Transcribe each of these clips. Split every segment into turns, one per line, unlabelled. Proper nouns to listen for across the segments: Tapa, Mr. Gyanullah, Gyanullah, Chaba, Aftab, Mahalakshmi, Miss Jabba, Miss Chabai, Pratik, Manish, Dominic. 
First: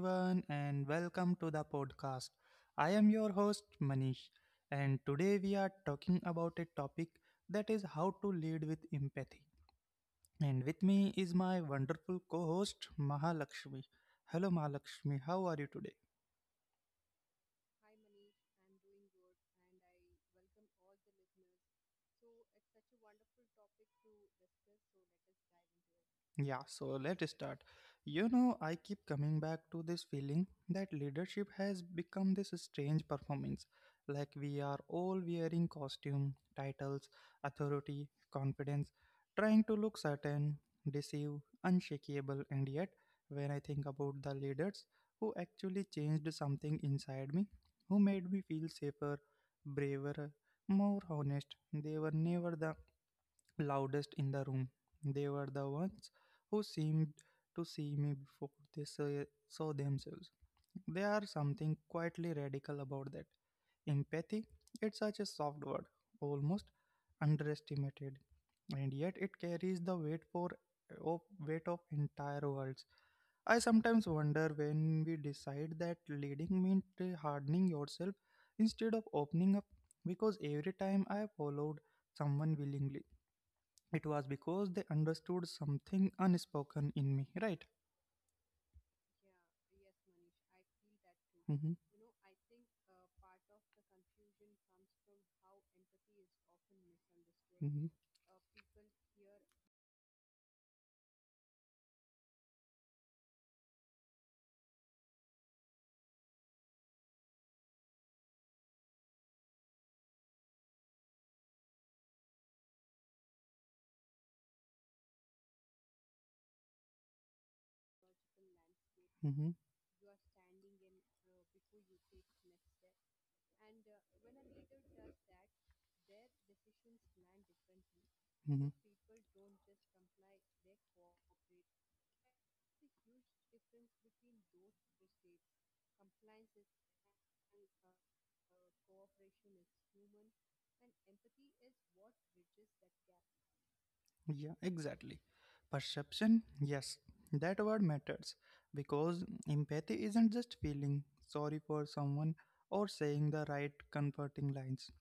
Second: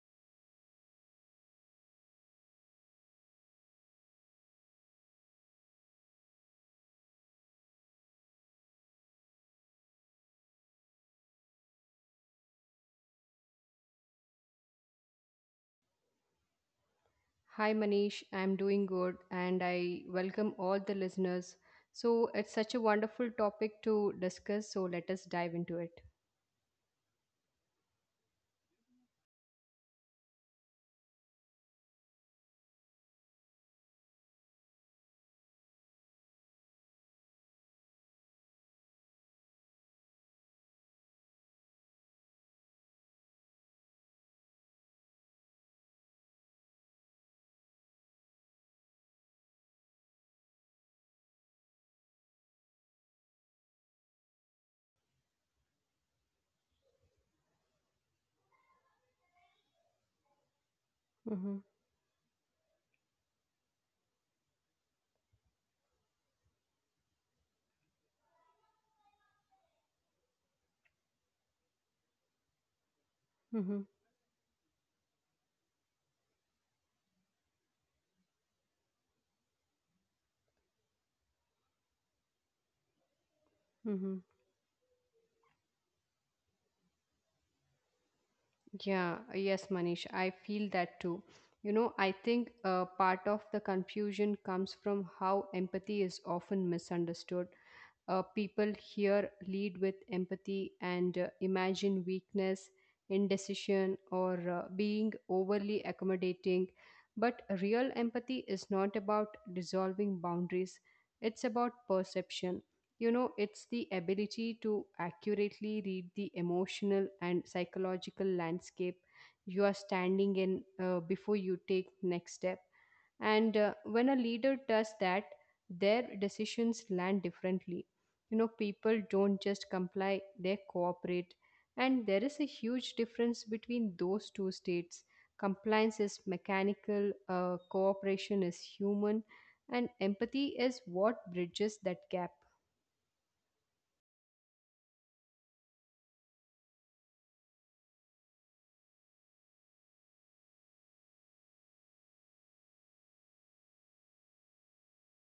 everyone, and welcome to the podcast. I am your host, Manish, and today we are talking about a topic that is how to lead with empathy. And with me is my wonderful co host, Mahalakshmi. Hello, Mahalakshmi, how are you today?
Hi Manish, I'm doing good and I welcome all the listeners. So it's such a wonderful topic to discuss, so let us dive into it.
Yeah, so let's start. You know, I keep coming back to this feeling that leadership has become this strange performance. Like we are all wearing costume, titles, authority, confidence, trying to look certain, deceive, unshakable, and yet, when I think about the leaders who actually changed something inside me, who made me feel safer, braver, more honest, they were never the loudest in the room. They were the ones who seemed to see me before they saw themselves. There are
Mm-hmm,
something quietly radical about that. Empathy, it's such a soft word, almost underestimated, and yet it carries the of weight of entire worlds. I
mm-hmm,
sometimes wonder when we decide that leading means hardening yourself instead of opening up, because every time I have followed someone willingly, it
mm-hmm.
was because they understood something unspoken in me, right?
Yeah, yes, Manish, I feel that too.
Hmm.
You know, I think part of the confusion comes from how empathy is often misunderstood.
Mhm,
People here lead with empathy and imagine weakness, indecision, or being overly accommodating. But real empathy is not about dissolving boundaries, it's about perception. You know, it's the ability to accurately read the emotional and psychological landscape you are
mhm,
standing in, before you take next step. And when a leader does that, their decisions land differently. You know,
mhm.
people don't just comply, they cooperate. And there is a huge difference between those two states. Compliance is mechanical, cooperation is human, and empathy is what bridges that gap.
Yeah, exactly. Perception, yes, that word matters because empathy isn't just feeling sorry for someone or saying the right comforting lines.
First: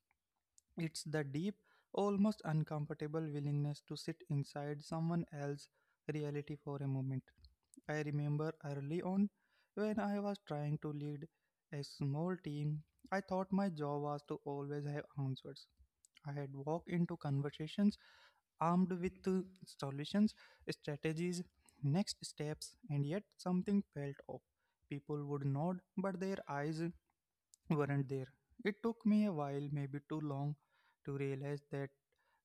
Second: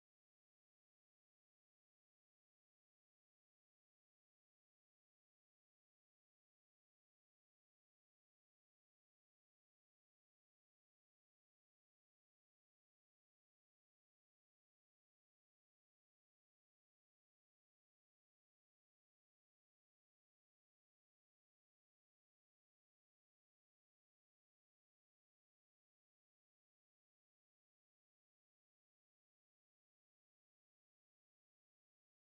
It's the deep, almost uncomfortable willingness to sit inside someone else's reality for a moment. I remember early on when I was trying to lead a small team, I thought my job was to always have answers. I had walked into conversations armed with solutions, strategies, next steps, and yet something felt off. People would nod, but their eyes weren't there. It took me a while, maybe too long, to realize that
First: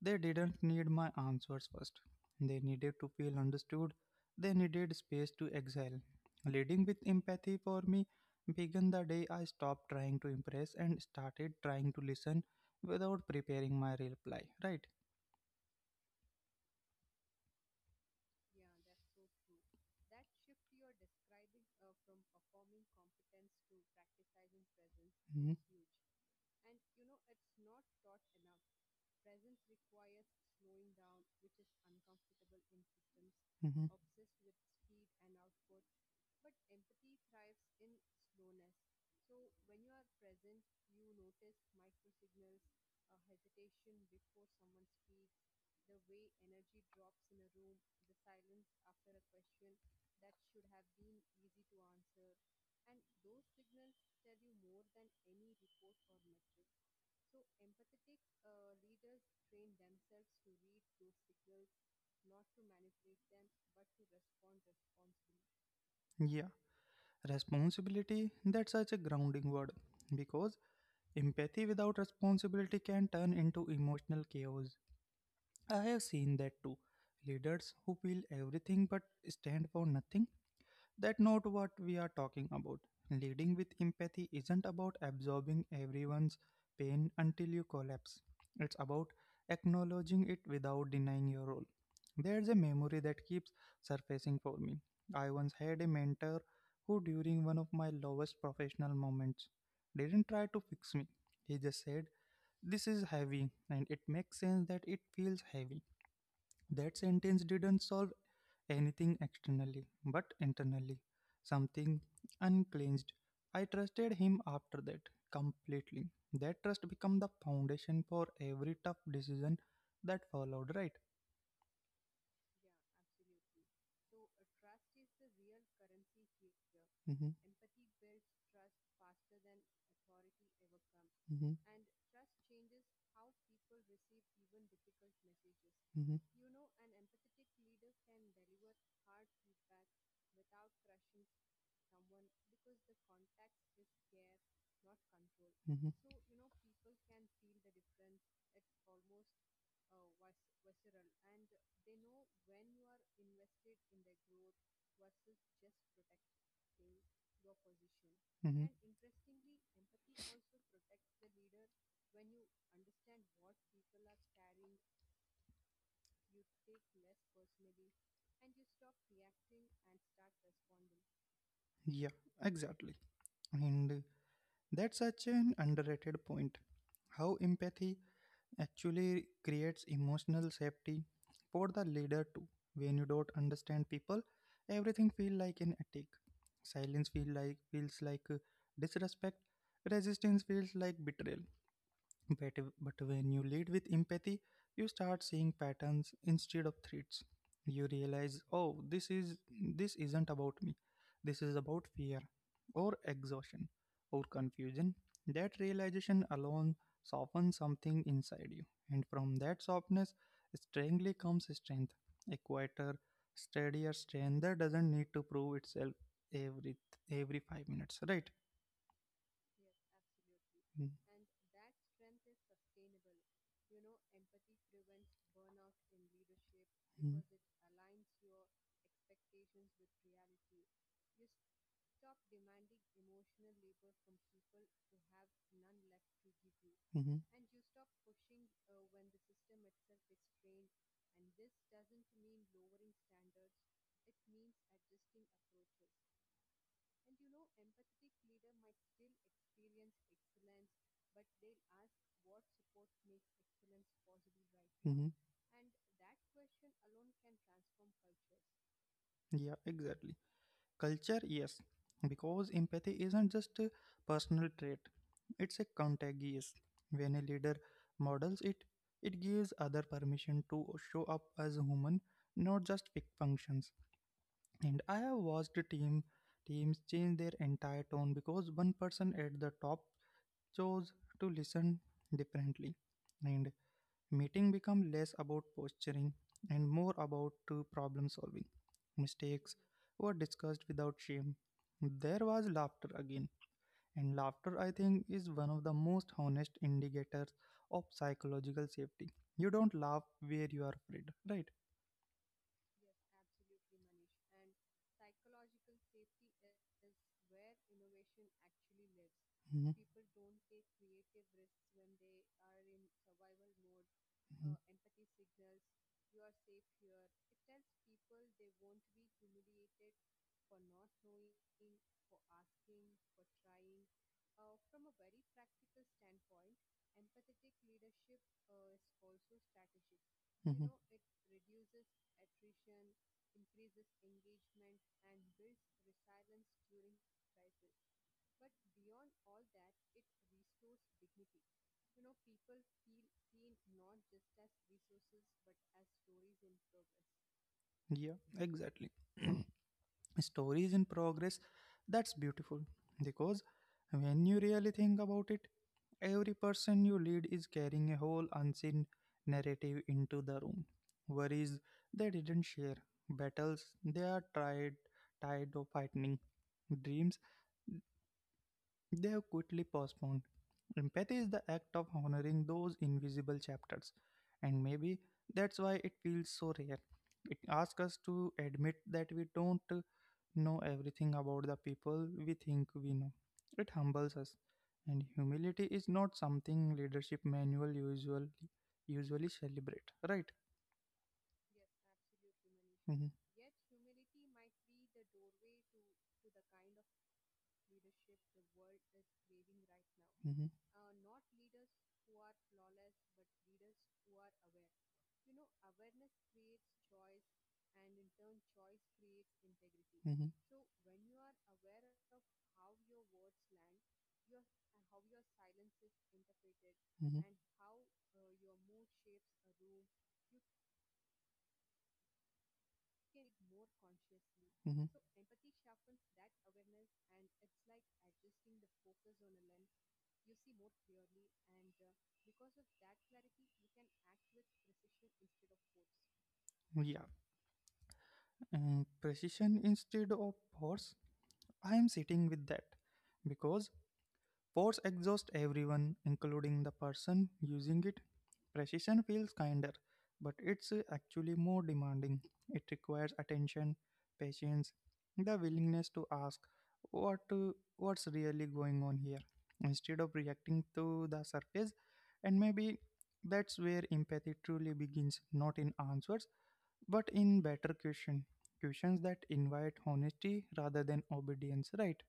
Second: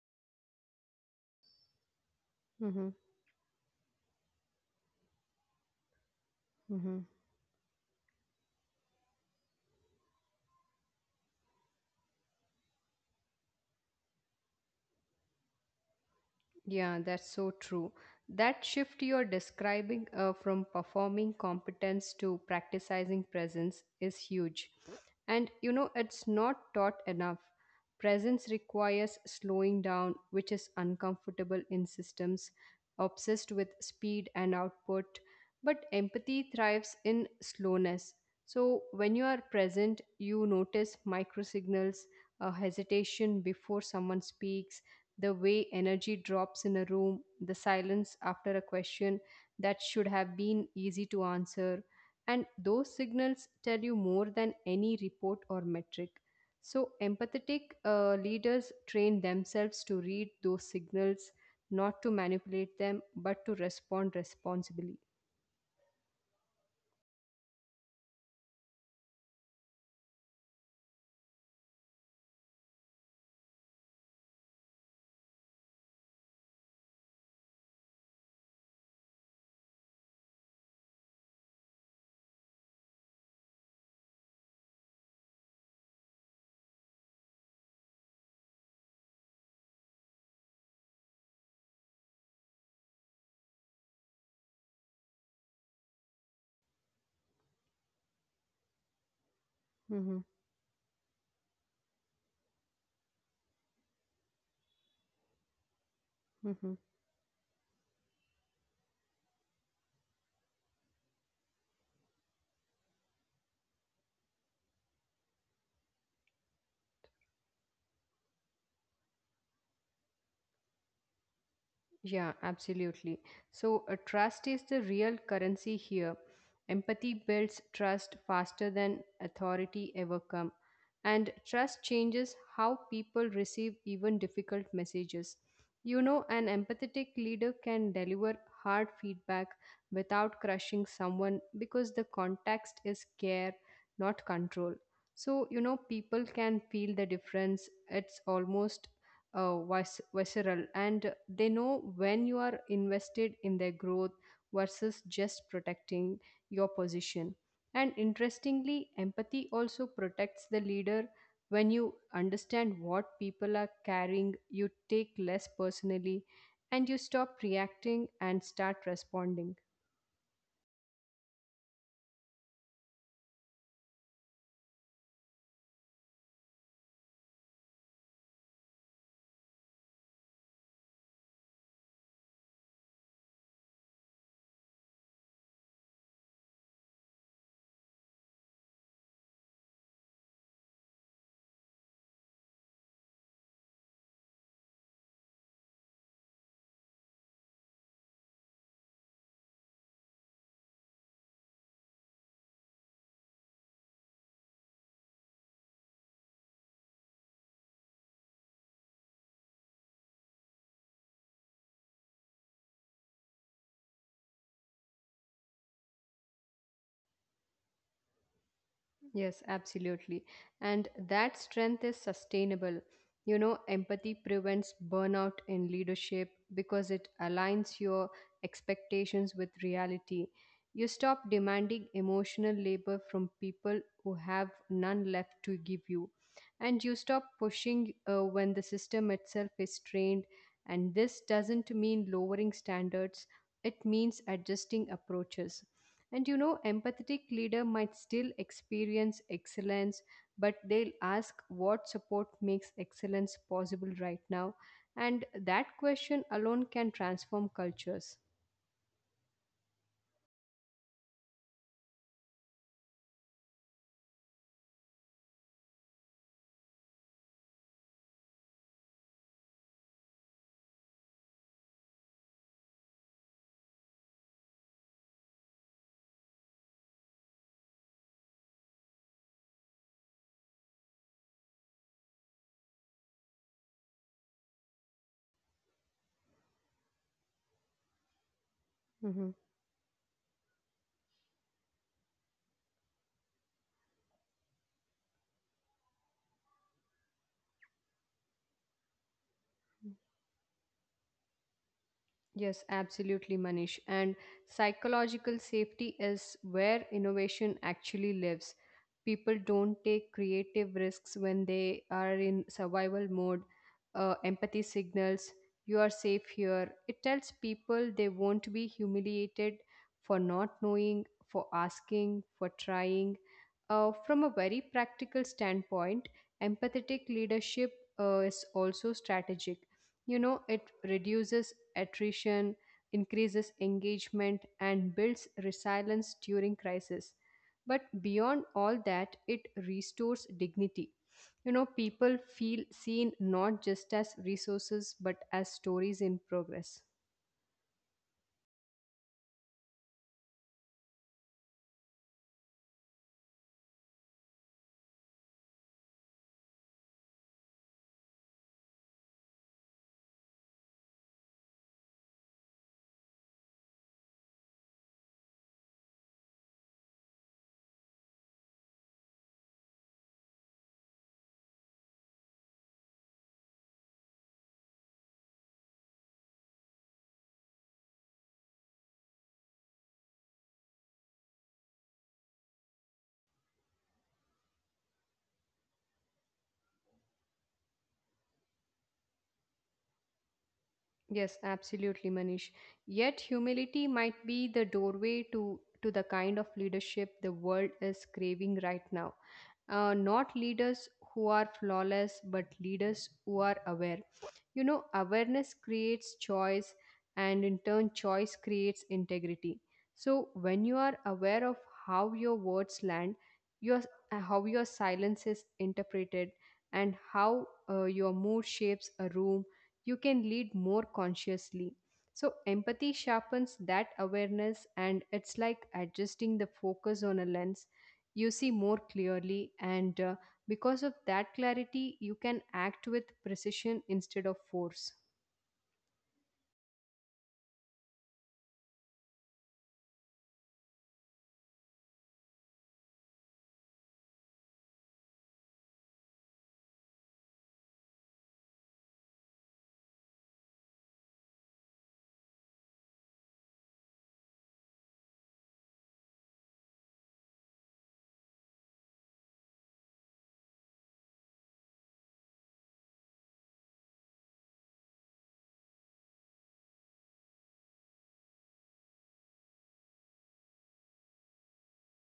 they didn't need my answers first. They
Hmm.
needed to feel understood. They needed space to exhale. Leading with empathy for me began the day I stopped trying to impress and started trying to listen without preparing my reply. Right?
Yeah, that's so true. That shift you're describing, from performing competence to practicing presence, is huge. And you
Mm-hmm.
know, it's not taught enough. Presence requires slowing down, which is uncomfortable in systems obsessed with
Mm-hmm.
speed and output. But empathy thrives in slowness. So when you are present, you notice micro signals, a hesitation before someone speaks, the way energy drops in a room, the silence after a question that should have been easy to answer. And those signals tell you more than any report or metric. So, empathetic leaders train themselves to read those signals, not to manipulate them, but to respond responsibly.
Yeah. Responsibility, that's such a grounding word because empathy without responsibility can turn into emotional chaos. I have seen that too. Leaders who feel everything but stand for nothing. That's not what we are talking about. Leading with empathy isn't about absorbing everyone's pain until you collapse. It's about acknowledging it without denying your role. There's a memory that keeps surfacing for me. I once had a mentor who, during one of my lowest professional moments, didn't
Mhm,
try to fix me. He just said, "This is heavy, and it makes sense that it feels heavy."
mhm.
That sentence didn't solve anything externally, but internally, something uncleansed. I trusted him after that completely. That trust became the foundation for every tough decision that followed, right?
Yeah, absolutely. So, trust is the real currency here. Empathy
Mm-hmm,
builds trust faster than authority ever come. And
mm-hmm,
trust changes how people receive even difficult messages. You
mm-hmm,
know, an empathetic leader can deliver hard feedback without crushing someone because the context is care, not control. So, you know,
mm-hmm,
people can feel the difference. It's almost visceral, and they know when you are invested in their growth versus just protecting your position. And
mm-hmm.
interestingly, empathy also protects the leader. When you understand what people are carrying, you take less personally, and you stop reacting and start responding.
Yeah, exactly. And that's such an underrated point. How empathy actually creates emotional safety for the leader too. When you don't understand people, everything feel like an attack. Silence feels like disrespect. Resistance feels like betrayal. But, but when you lead with empathy, you start seeing patterns instead of threats. You realize, oh, this isn't about me. This is about fear or exhaustion or confusion. That realization alone softens something inside you. And from that softness, strangely comes strength. A quieter, steadier strength that doesn't need to prove itself every every 5 minutes, right?
Yes, absolutely. And
Mm-hmm.
that strength is sustainable. You know, empathy prevents burnout in leadership because it aligns your expectations with reality. You stop demanding emotional labor from people who have none left to give you.
Mm-hmm.
And you stop pushing when the system itself is strained. And this doesn't mean lowering standards, it means adjusting approaches. And you know, empathetic leader might still experience excellence, but they'll ask what support makes excellence possible right now.
Mm-hmm.
And that question alone can transform cultures.
Yeah, exactly. Culture, yes, because empathy isn't just a personal trait, it's a contagious. When a leader models it, it gives other permission to show up as human, not just pick functions. And I have watched a team teams change their entire tone because one person at the top chose to listen differently. And meeting become less about posturing and more about problem solving.
Mhm.
Mistakes were discussed without shame. There was laughter again, and laughter I think is one of the most honest indicators of psychological safety. You don't laugh where you are afraid, right?
Yes, absolutely, Manish. And psychological safety is where innovation actually lives. People
Mhm,
don't take creative risks when they are in survival mode.
mhm,
Empathy signals, you are safe here. It tells people they won't be humiliated for not knowing, for asking, for trying. From a very practical standpoint, empathetic leadership is also strategic. You know,
mhm.
it reduces attrition, increases engagement, and builds resilience during crisis. But beyond all that, it restores dignity. You know, people feel seen not just as resources but as stories in progress.
Yeah, exactly. Stories in progress, that's beautiful because when you really think about it, every person you lead is carrying a whole unseen narrative into the room, worries they didn't share, battles they are tired of fighting, dreams they have quickly postponed. Empathy is the act of honoring those invisible chapters, and maybe that's why it feels so rare. It asks us to admit that we don't know everything about the people we think we know. It humbles us. And humility is not something leadership manual usually celebrate, right?
Yes, absolutely, Manish.
Hmm.
Yet humility might be the doorway to the kind of leadership the world is craving right now. Not
Hmm.
leaders who are flawless, but leaders who are aware. You know, awareness creates choice, and in turn, choice creates integrity.
Hmm.
So, when you are aware of how your words land, your how your silence is interpreted, and
Hmm.
how your mood shapes a room, you can lead more consciously. So, empathy sharpens that awareness, and it's like adjusting the focus on a lens. You see more clearly, and because of that clarity, you can act with precision instead of force.
How. Mhm. Yeah, precision instead of force. I am sitting with that because force exhausts everyone, including the person using it. Precision feels kinder, but it's actually more demanding. It requires attention, patience, the willingness to ask what uh, what's really going on here instead of reacting to the surface. And maybe that's where empathy truly begins, not in answers but in better questions that invite honesty rather than obedience, right?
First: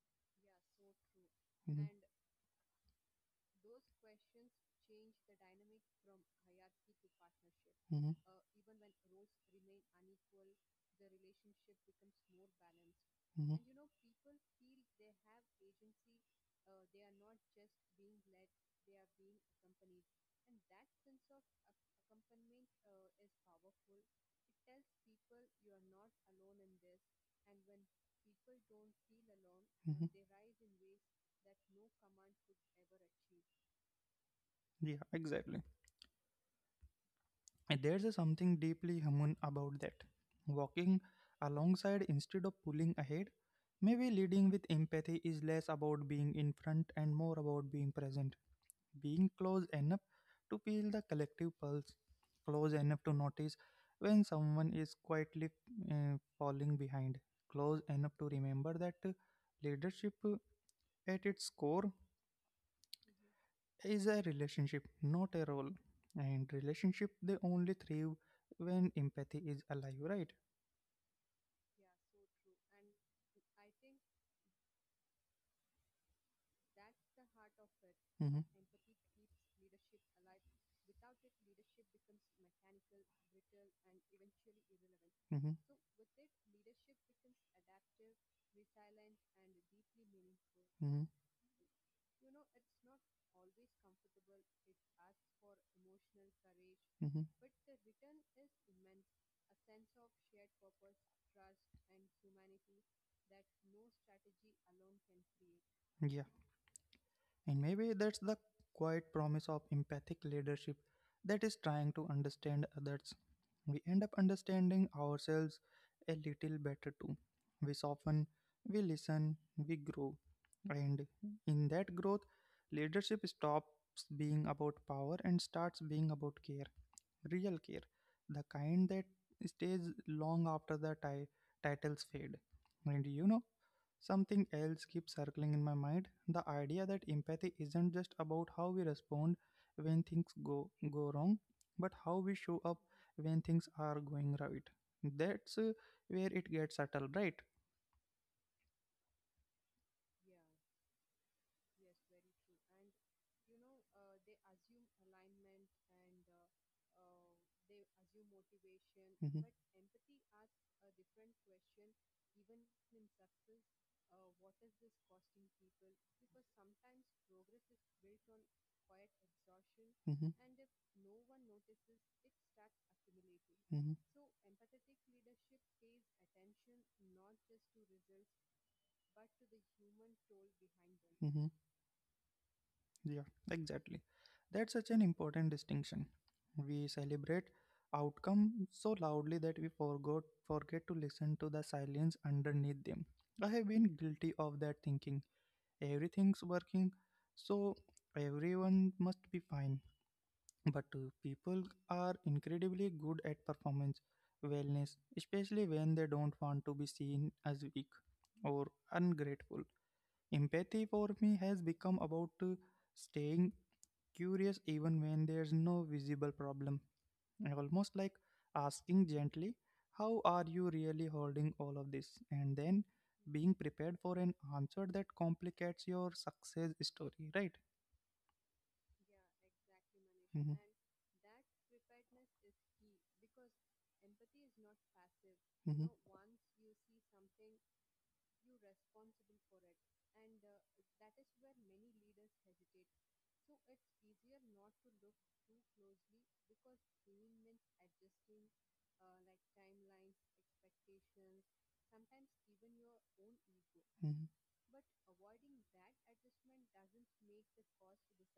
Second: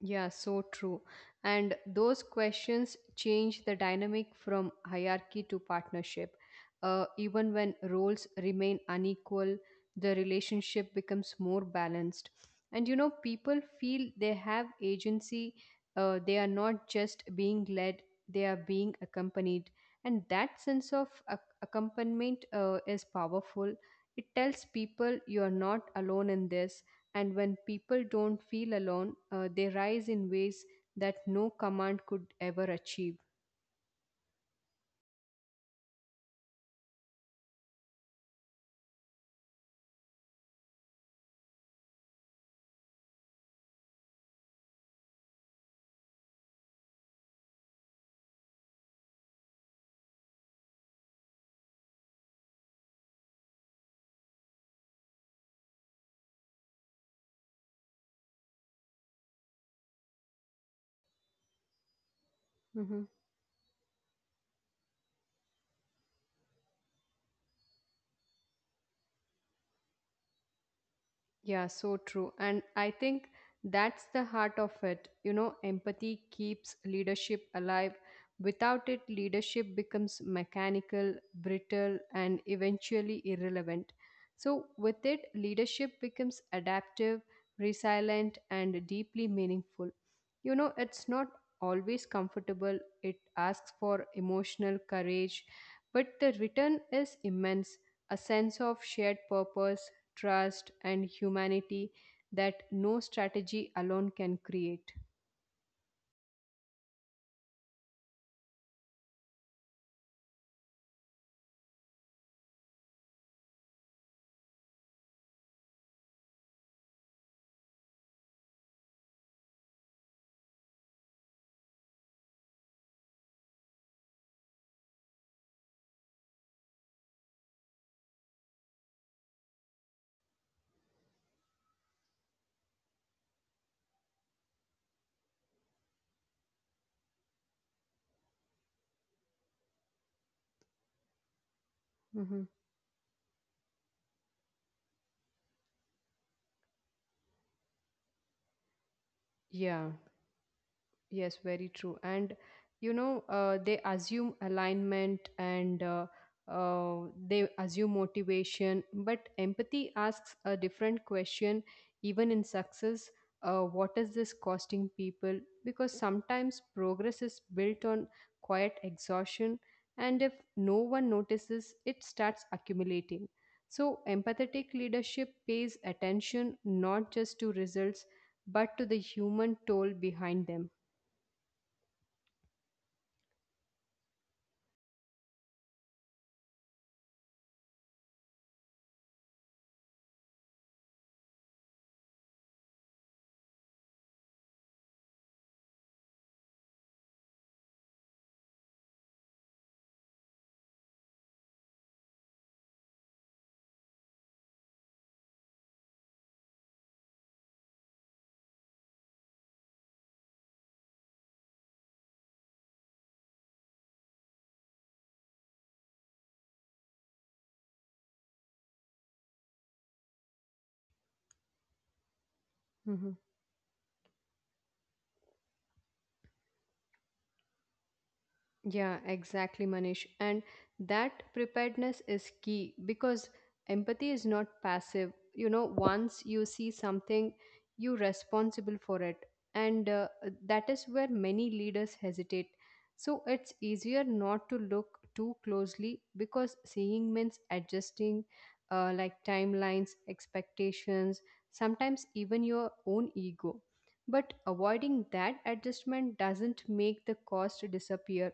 Yeah, so true. And those questions change the dynamic from hierarchy to partnership. Even when
Mhm.
roles remain unequal, the relationship becomes more balanced. And you know,
Hmm.
people feel they have agency,
Hmm.
they are not just being led, they are being accompanied. And that sense of accompaniment is powerful. It tells people you are not alone in this, and when people don't feel alone, they
And
rise in ways that no command could ever achieve.
yeah, exactly. And there's a something deeply human about that. Walking alongside instead of pulling ahead, maybe leading with empathy is less about being in front and more about being present, being close enough to feel the collective pulse, close enough to notice when someone is quietly falling behind, close enough to remember that leadership at its core
Mhm.
is a relationship, not a role. And relationship they only thrive when empathy is alive, right?
Yeah, so true. And I think that's the heart of it. You know, empathy keeps leadership alive.
Mm-hmm,
Without it, leadership becomes mechanical, brittle, and eventually irrelevant. So, with it,
mm-hmm,
leadership becomes adaptive, resilient, and deeply meaningful. You know,
mm-hmm,
it's not always comfortable, it asks for emotional courage, but the return is
mm-hmm.
immense, a sense of shared purpose, trust, and humanity that no strategy alone can create.
Yeah, and maybe that's the quiet promise of empathic leadership, that is trying to understand others. We end up understanding ourselves a little better too. We soften, we listen, we grow, and in that growth, leadership stops being about power and starts being about care. Real care. The kind that stays long after the titles fade. And you know, something else keeps circling in my mind, the idea that empathy isn't just about how we respond when things go wrong, but how we
Hmm.
show up when things are going right. That's where it gets subtle, right?
Yeah. Yes, very true. And you know, they assume alignment and uh, they assume motivation, but
Hmm. Asks.
empathy asks a different question, even in success. What is this costing people? Because sometimes progress is built on quiet exhaustion, and if
Hmm.
no one notices, it starts accumulating.
Hmm.
So, empathetic leadership pays attention not just to results but to the human toll behind them.
Yeah, exactly. That's such an important distinction. We celebrate outcome so loudly that we forgot forget to listen to the silence underneath them. I have been guilty of that thinking. Everything's working, so everyone must be fine. But people are incredibly good at performance wellness, especially when they don't want to be seen as weak or ungrateful. Empathy for me has become about staying curious even when there's no visible problem. I almost like asking gently, "How are you really holding all of this?" And then
Hmm.
being prepared for an answer that complicates your success story, right?
Yeah, exactly, Manish. And
Mm-hmm.
that preparedness is key because empathy is not passive. You know,
Mm-hmm.
once you see something, you're responsible for it. And that is where many leaders hesitate. So it's easier not to look too closely because seeing means adjusting, like timelines, expectations, sometimes even your own ego.
Mm-hmm.
But avoiding that adjustment doesn't make the cost disappear,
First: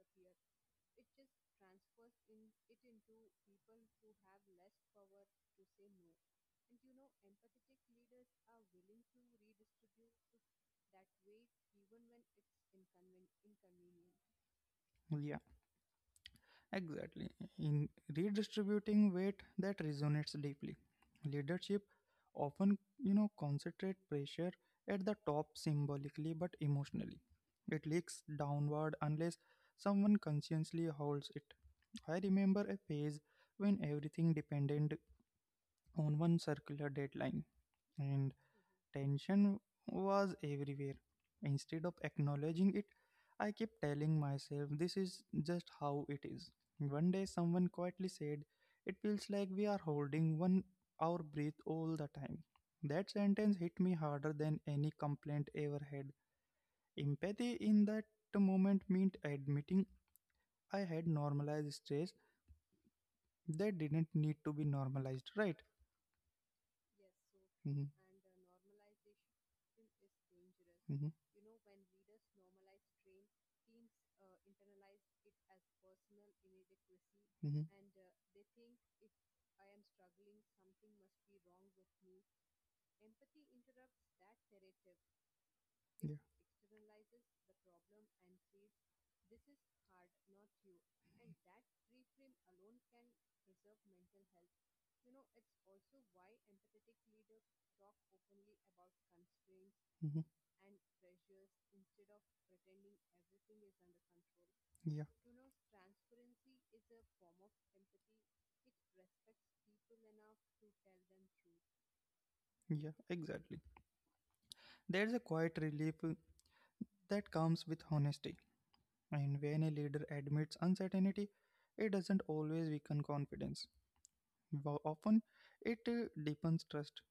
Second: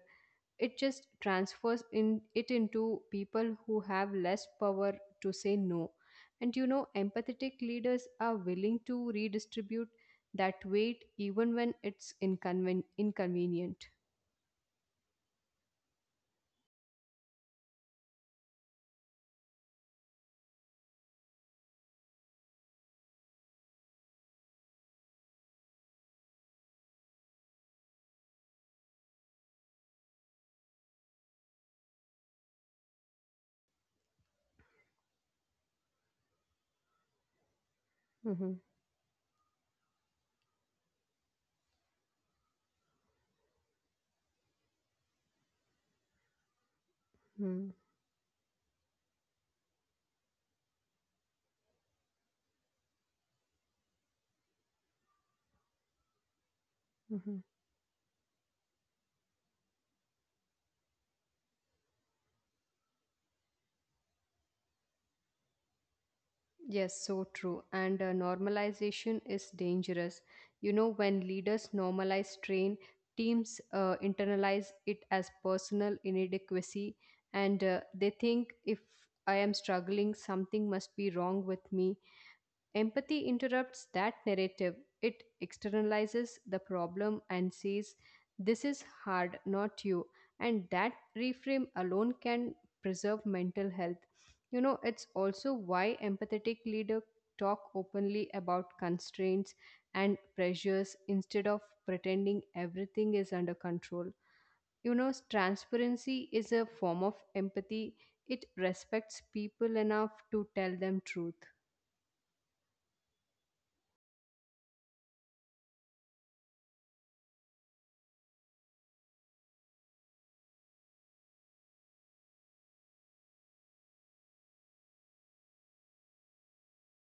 it just transfers in it into people who have less power to say no. And you know, empathetic leaders are willing to redistribute that weight even when it's inconvenient.
Yeah. Exactly. In redistributing weight, that resonates deeply. Leadership often, you know, concentrate pressure at the top symbolically but emotionally. It leaks downward unless someone consciously holds it. I remember a phase when everything depended on one circular deadline, and tension was everywhere. Instead of acknowledging it, I kept telling myself this is just how it is. One day,
Mm-hmm.
someone quietly said, "It feels like we are holding one our breath all the time." That sentence hit me harder than any complaint ever had. Empathy in that moment meant admitting I had normalized stress that didn't need to be normalized, right?
Yes, so true.
Mm-hmm,
And normalization is dangerous. You know,
mm-hmm,
when leaders normalize strain, teams internalize it as personal inadequacy, and
mm-hmm,
they think if I am struggling, something must be wrong with me. Empathy interrupts that narrative. It
yeah.
externalizes the problem and says, this is hard, not you. And that reframe alone can preserve mental health. You know, it's also why empathetic leaders talk openly about constraints and
Mm-hmm,
pressures instead of pretending everything is under control. You know,
yeah.
transparency is a form of empathy, it respects people enough to tell them truth.
Yeah, exactly. There's a quiet relief that comes with honesty. And when a leader admits uncertainty, it doesn't always weaken confidence. Often, it deepens trust.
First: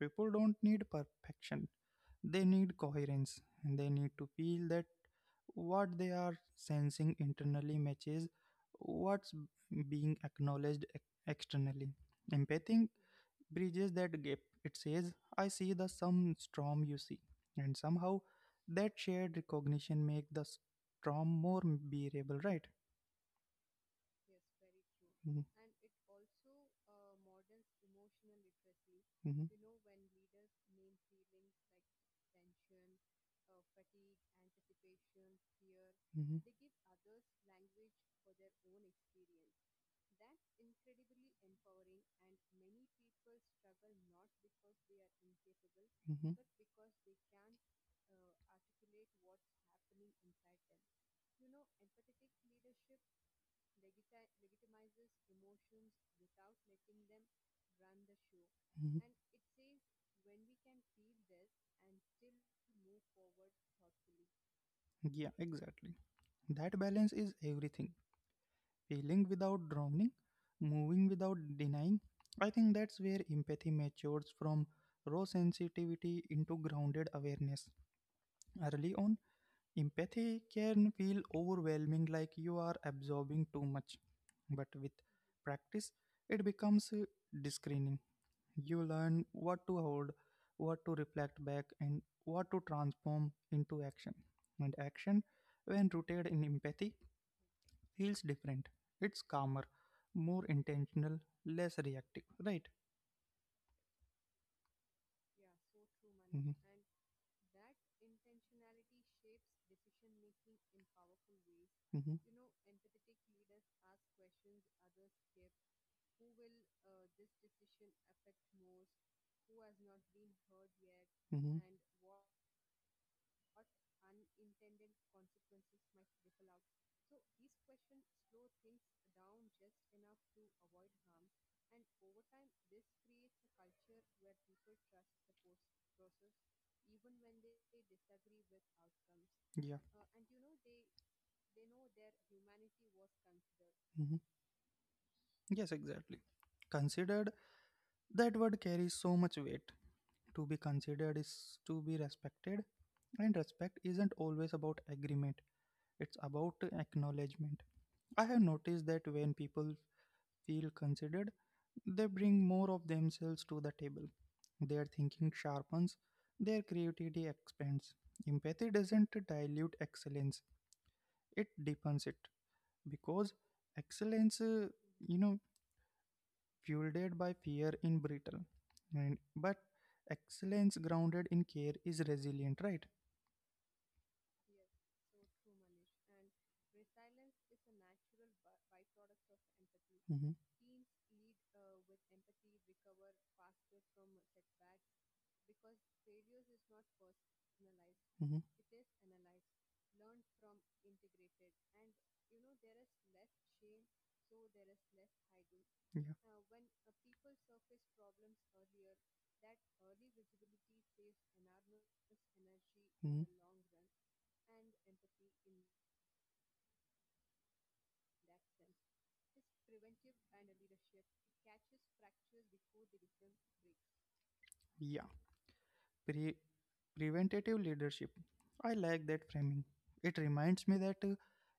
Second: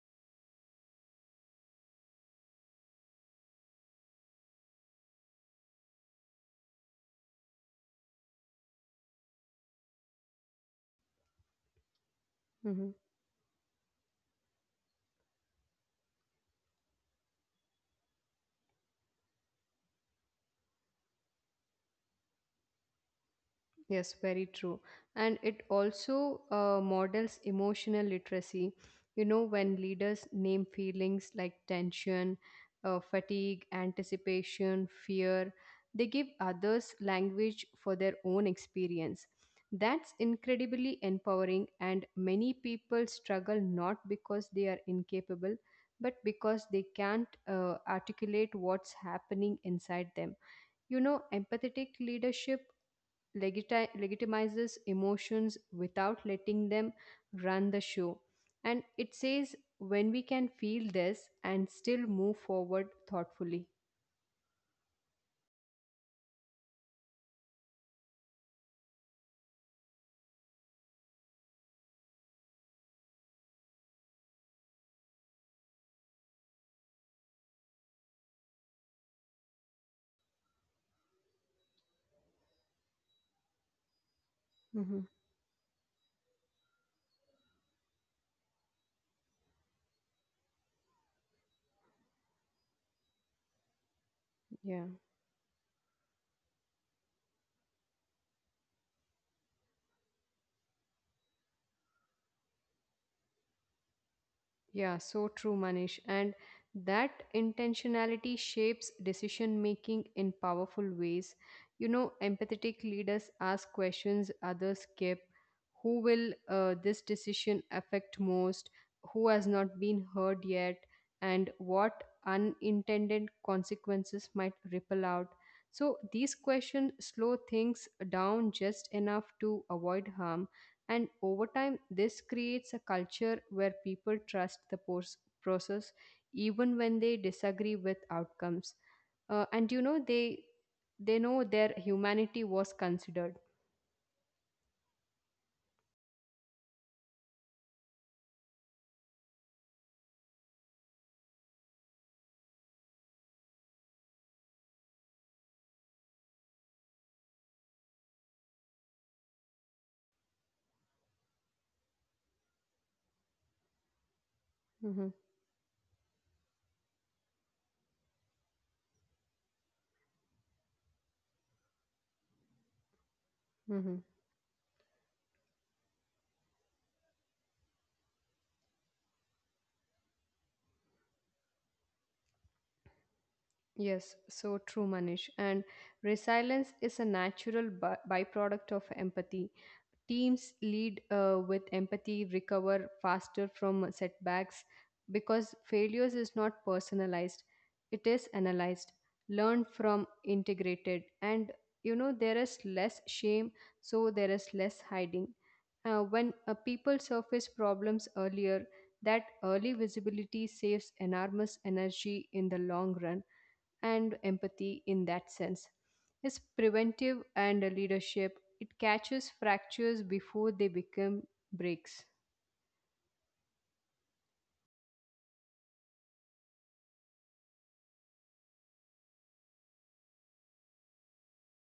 People don't need perfection, they need coherence. And they need to feel that what they are sensing internally matches what's being acknowledged externally. Empathy
Mhm.
bridges that gap. It says, I see the some storm you see. And somehow that shared recognition make the storm more bearable, right?
Yes, very true. And
Mhm,
it also models emotional literacy. You know,
mhm,
when leaders name feelings like tension, fatigue, anticipation, fear, they give
mhm,
others language for their own experience. That's incredibly empowering, and many people struggle not because they are incapable, but
mhm,
because they can't articulate what's happening inside them. You know, empathetic leadership legitimizes emotions without letting them run the show. And
mhm.
it says when we can feel this and still move forward thoughtfully.
Yeah, exactly. That balance is everything. Feeling without drowning, moving without denying. I think that's where empathy matures from raw sensitivity into grounded awareness. Early on, empathy can feel overwhelming, like you are absorbing too much. But with
Mhm.
practice, it becomes discerning. You learn what to hold, what to reflect back, and what to transform into action. And
Yeah.
action, when rooted in empathy, feels different. It's calmer, more intentional, less reactive, right?
Yeah, so true, Manish. And
Mm-hmm.
that intentionality shapes decision making in powerful ways. You know,
Mm-hmm.
empathetic leaders ask questions others skip. Who will this decision affect most? Who has not been heard yet? And
Mm-hmm.
what unintended consequences might ripple out? So, these questions slow things down just enough to avoid harm, and over time, this creates a culture where people trust the process even when they disagree with outcomes. And
Yeah.
you know, they know their humanity was considered.
Mm-hmm. Yes, exactly. Considered. That word carries so much weight. To be considered is to be respected, and respect isn't always about agreement, it's about acknowledgement. I have noticed that when people feel considered, they bring more of themselves to the table. Their
Hmm.
thinking sharpens, their creativity expands. Empathy doesn't dilute excellence, it deepens it because
Hmm.
excellence, you know, fueled by fear in brittle, and but excellence grounded in care is resilient, right?
Yes, so true, Manish. And resilience is a natural byproduct of empathy.
Mm-hmm,
Teams lead with empathy, recover faster from setbacks because failures is not personalized, it is
mm-hmm,
analyzed, learned from, integrated, and you know there is less shame, so there is less hiding.
yeah,
When people surface problems earlier, that early visibility saves enormous energy in the long run.
mhm,
And empathy, in that sense, is preventive, and a leadership, it catches fractures before they become breaks.
yeah. pre- Preventative leadership. I like that framing. It reminds me that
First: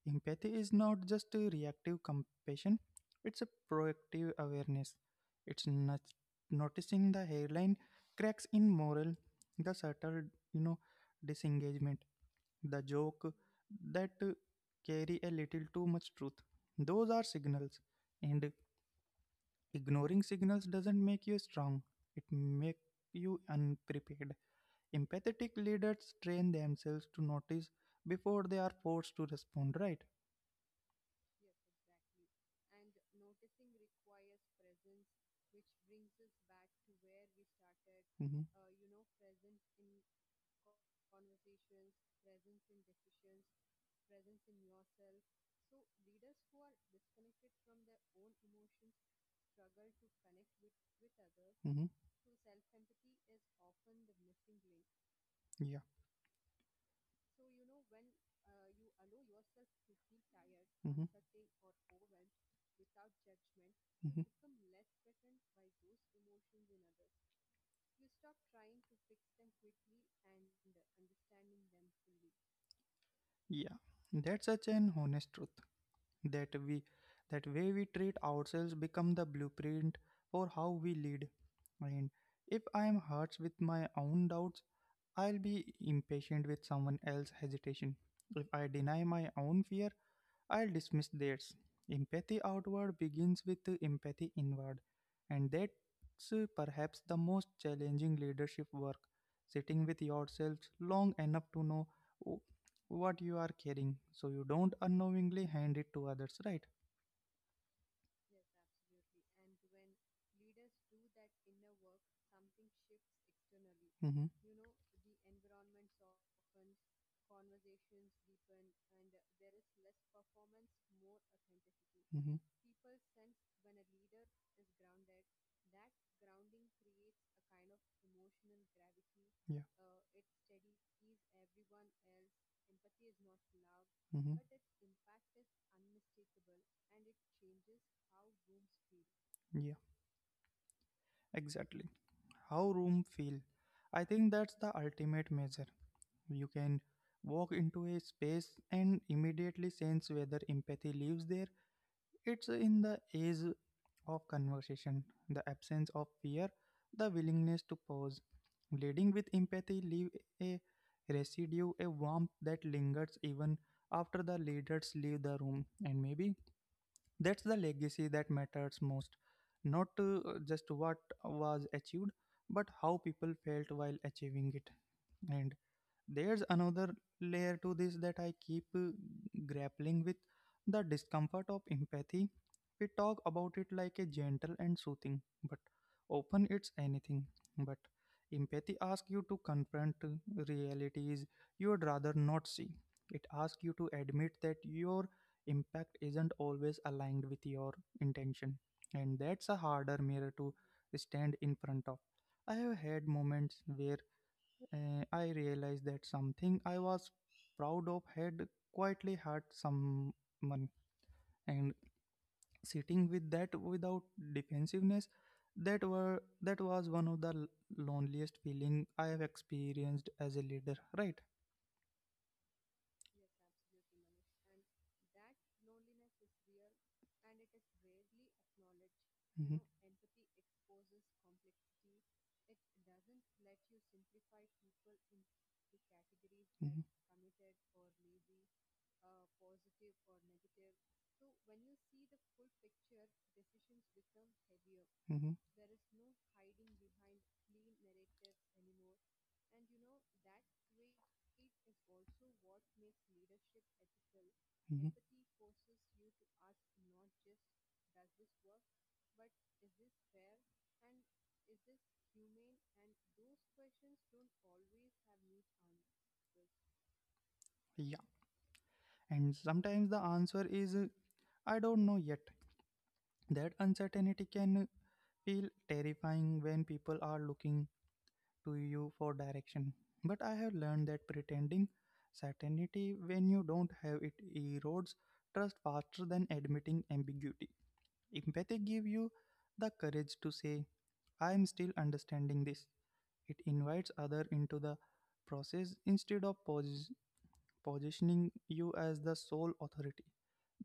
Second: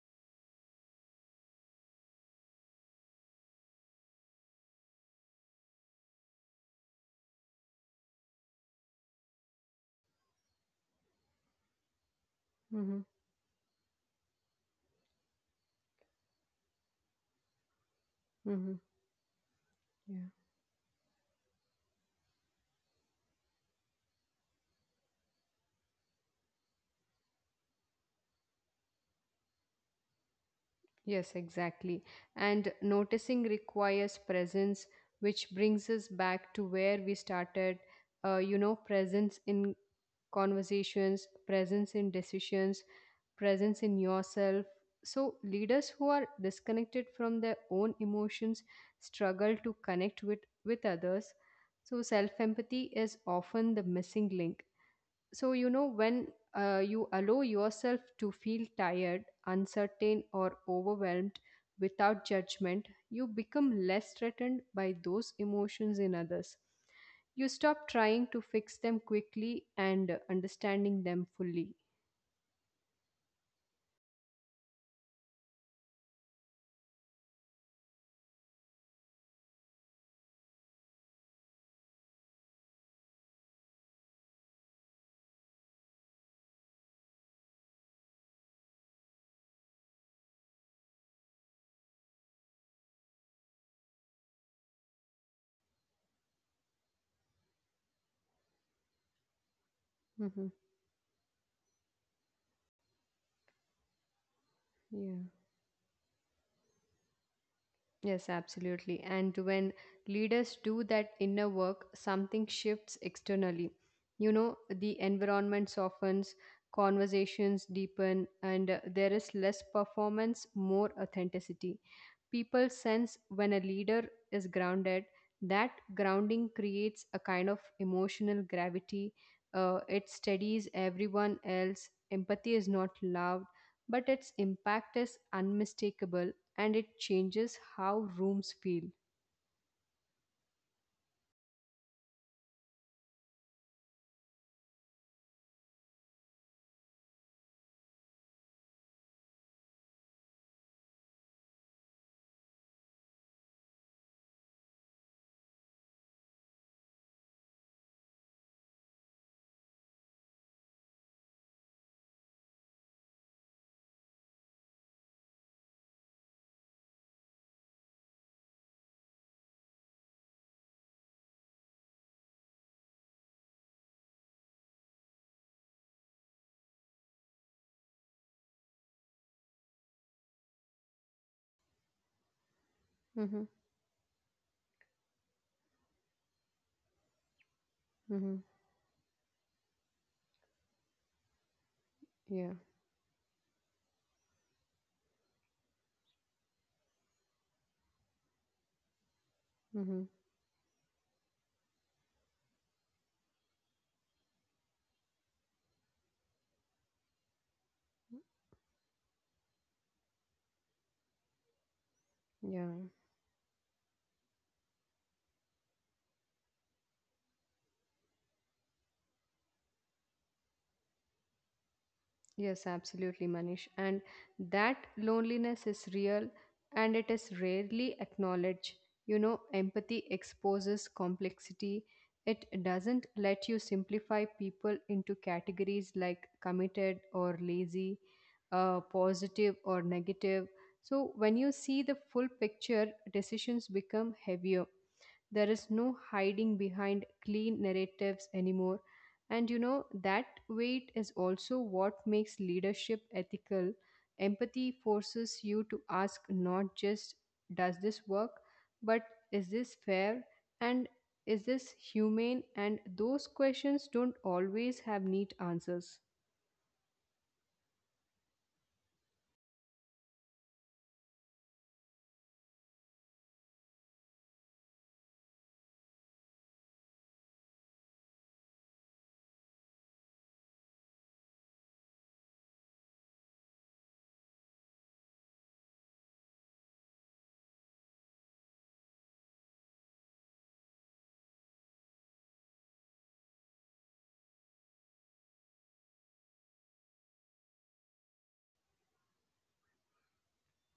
empathy is not just a reactive compassion, it's a proactive awareness. It's not noticing the hairline cracks in moral, the subtle, you know, disengagement, the
Hmm.
joke that carry a little too much truth. Those are signals, and
Hmm. Yeah.
ignoring signals doesn't make you strong. It makes you unprepared. Empathetic leaders train themselves to notice before they are forced to respond, right?
Yes, exactly. And noticing requires presence, which brings us back to where we started. You
Hmm.
know, presence in conversations, presence in decisions, presence in yourself. So, leaders who are disconnected from their own emotions struggle to connect with others.
Hmm.
So, self empathy is often the missing link. So you
Yeah.
know, when you allow yourself to feel tired, uncertain, or
Hmm.
overwhelmed without judgment, you become less
Hmm.
threatened by those emotions in others. You stop trying to fix them quickly and understanding them fully.
Yeah. That's such an honest truth that we that way we treat ourselves become the blueprint for how we lead. And if I am hurt with my own doubts, I'll be impatient with someone else's hesitation. If I deny my own fear, I'll dismiss theirs. Empathy outward begins with empathy inward, and that's perhaps the most challenging leadership work, sitting with
Hmm.
yourselves long enough to know w- what you are carrying, so you don't
Yeah.
unknowingly hand it to others, right?
Yes, absolutely. And when leaders do that inner work, something shifts externally. You
Mm-hmm.
know, the environment softens, conversations deepen, and there is less performance, more authenticity.
Mm-hmm.
People sense when a leader is grounded, that grounding creates a kind of emotional gravity.
Yeah.
It steadies everyone else. Empathy is not loud, but its
Mm-hmm.
impact is unmistakable, and it changes how rooms feel.
Yeah, exactly. How room feel. I think that's the ultimate measure. You can walk into a space and immediately sense whether empathy lives there. It's in the age of conversation, the absence of fear, the willingness to pause. Leading with empathy leave a residue, a warmth that lingers even after the leaders leave the room. And maybe that's the legacy that matters most. Not just what was achieved, but how people felt while achieving it. And there's another layer to this that I keep grappling with, the discomfort of empathy. We talk
Mm-hmm,
about it like a gentle and soothing, but often it's anything. But
mm-hmm,
empathy asks you to confront realities you would rather
yeah,
not see. It asks you to admit that your impact isn't always aligned with your intention, and that's a
mm-hmm,
harder mirror to stand in front of. I have had moments where I realized that something I was proud of had quietly hurt someone, and
yeah,
sitting with that without defensiveness, that was one of the loneliest feeling I have experienced as a leader. Right?
yes, absolutely, Manish. And that loneliness is real, and it is rarely acknowledged. You know,
Mm-hmm.
empathy exposes complexity. It doesn't let you simplify people into categories like
Mm-hmm.
committed or lazy, positive or negative. So, when you see the full picture, decisions become heavier.
Mm-hmm.
There is no hiding behind clean narratives anymore. And you know, that weight is also what makes leadership ethical. Empathy
Mm-hmm.
forces you to ask not just, does this work, but is this fair and is this humane? And those questions don't always have neat answers.
Yeah. And sometimes the answer is I don't know yet. That uncertainty can feel terrifying when people are looking to you for direction. But I have learned that pretending certainty when you don't have it erodes trust faster than admitting ambiguity. Empathy gives you the courage to say, I am still understanding this. It invites others into the process instead of positioning you as the sole authority.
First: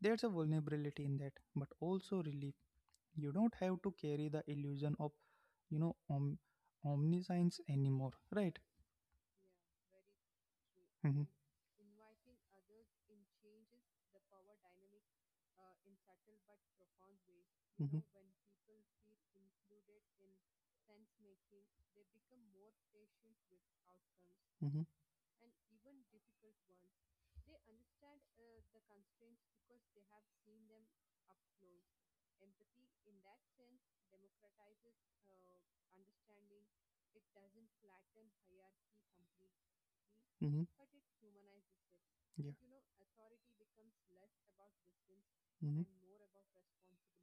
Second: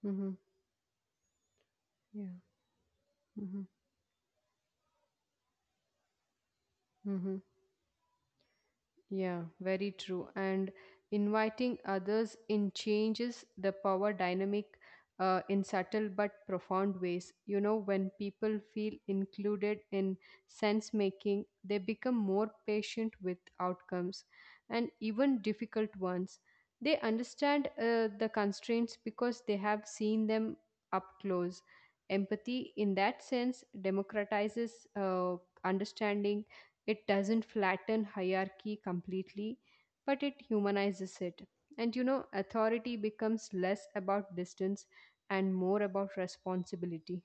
There's a
Hmm.
vulnerability in that, but also
Yeah.
relief, you don't have to carry the illusion of you know om-
Hmm.
omniscience anymore, right?
Yeah, very true. And
Mm-hmm.
inviting others in changes the power dynamic in subtle but profound ways. You know,
Mm-hmm.
when people feel included in sense making, they become more patient with outcomes
Mm-hmm.
and even difficult ones. They understand the constraints because they have seen them up close. Empathy, in that sense, democratizes uh, understanding. It doesn't flatten hierarchy completely, but it
Mm-hmm.
humanizes it. And you know,
Yeah.
authority becomes less about distance and more
Mm-hmm.
about responsibility.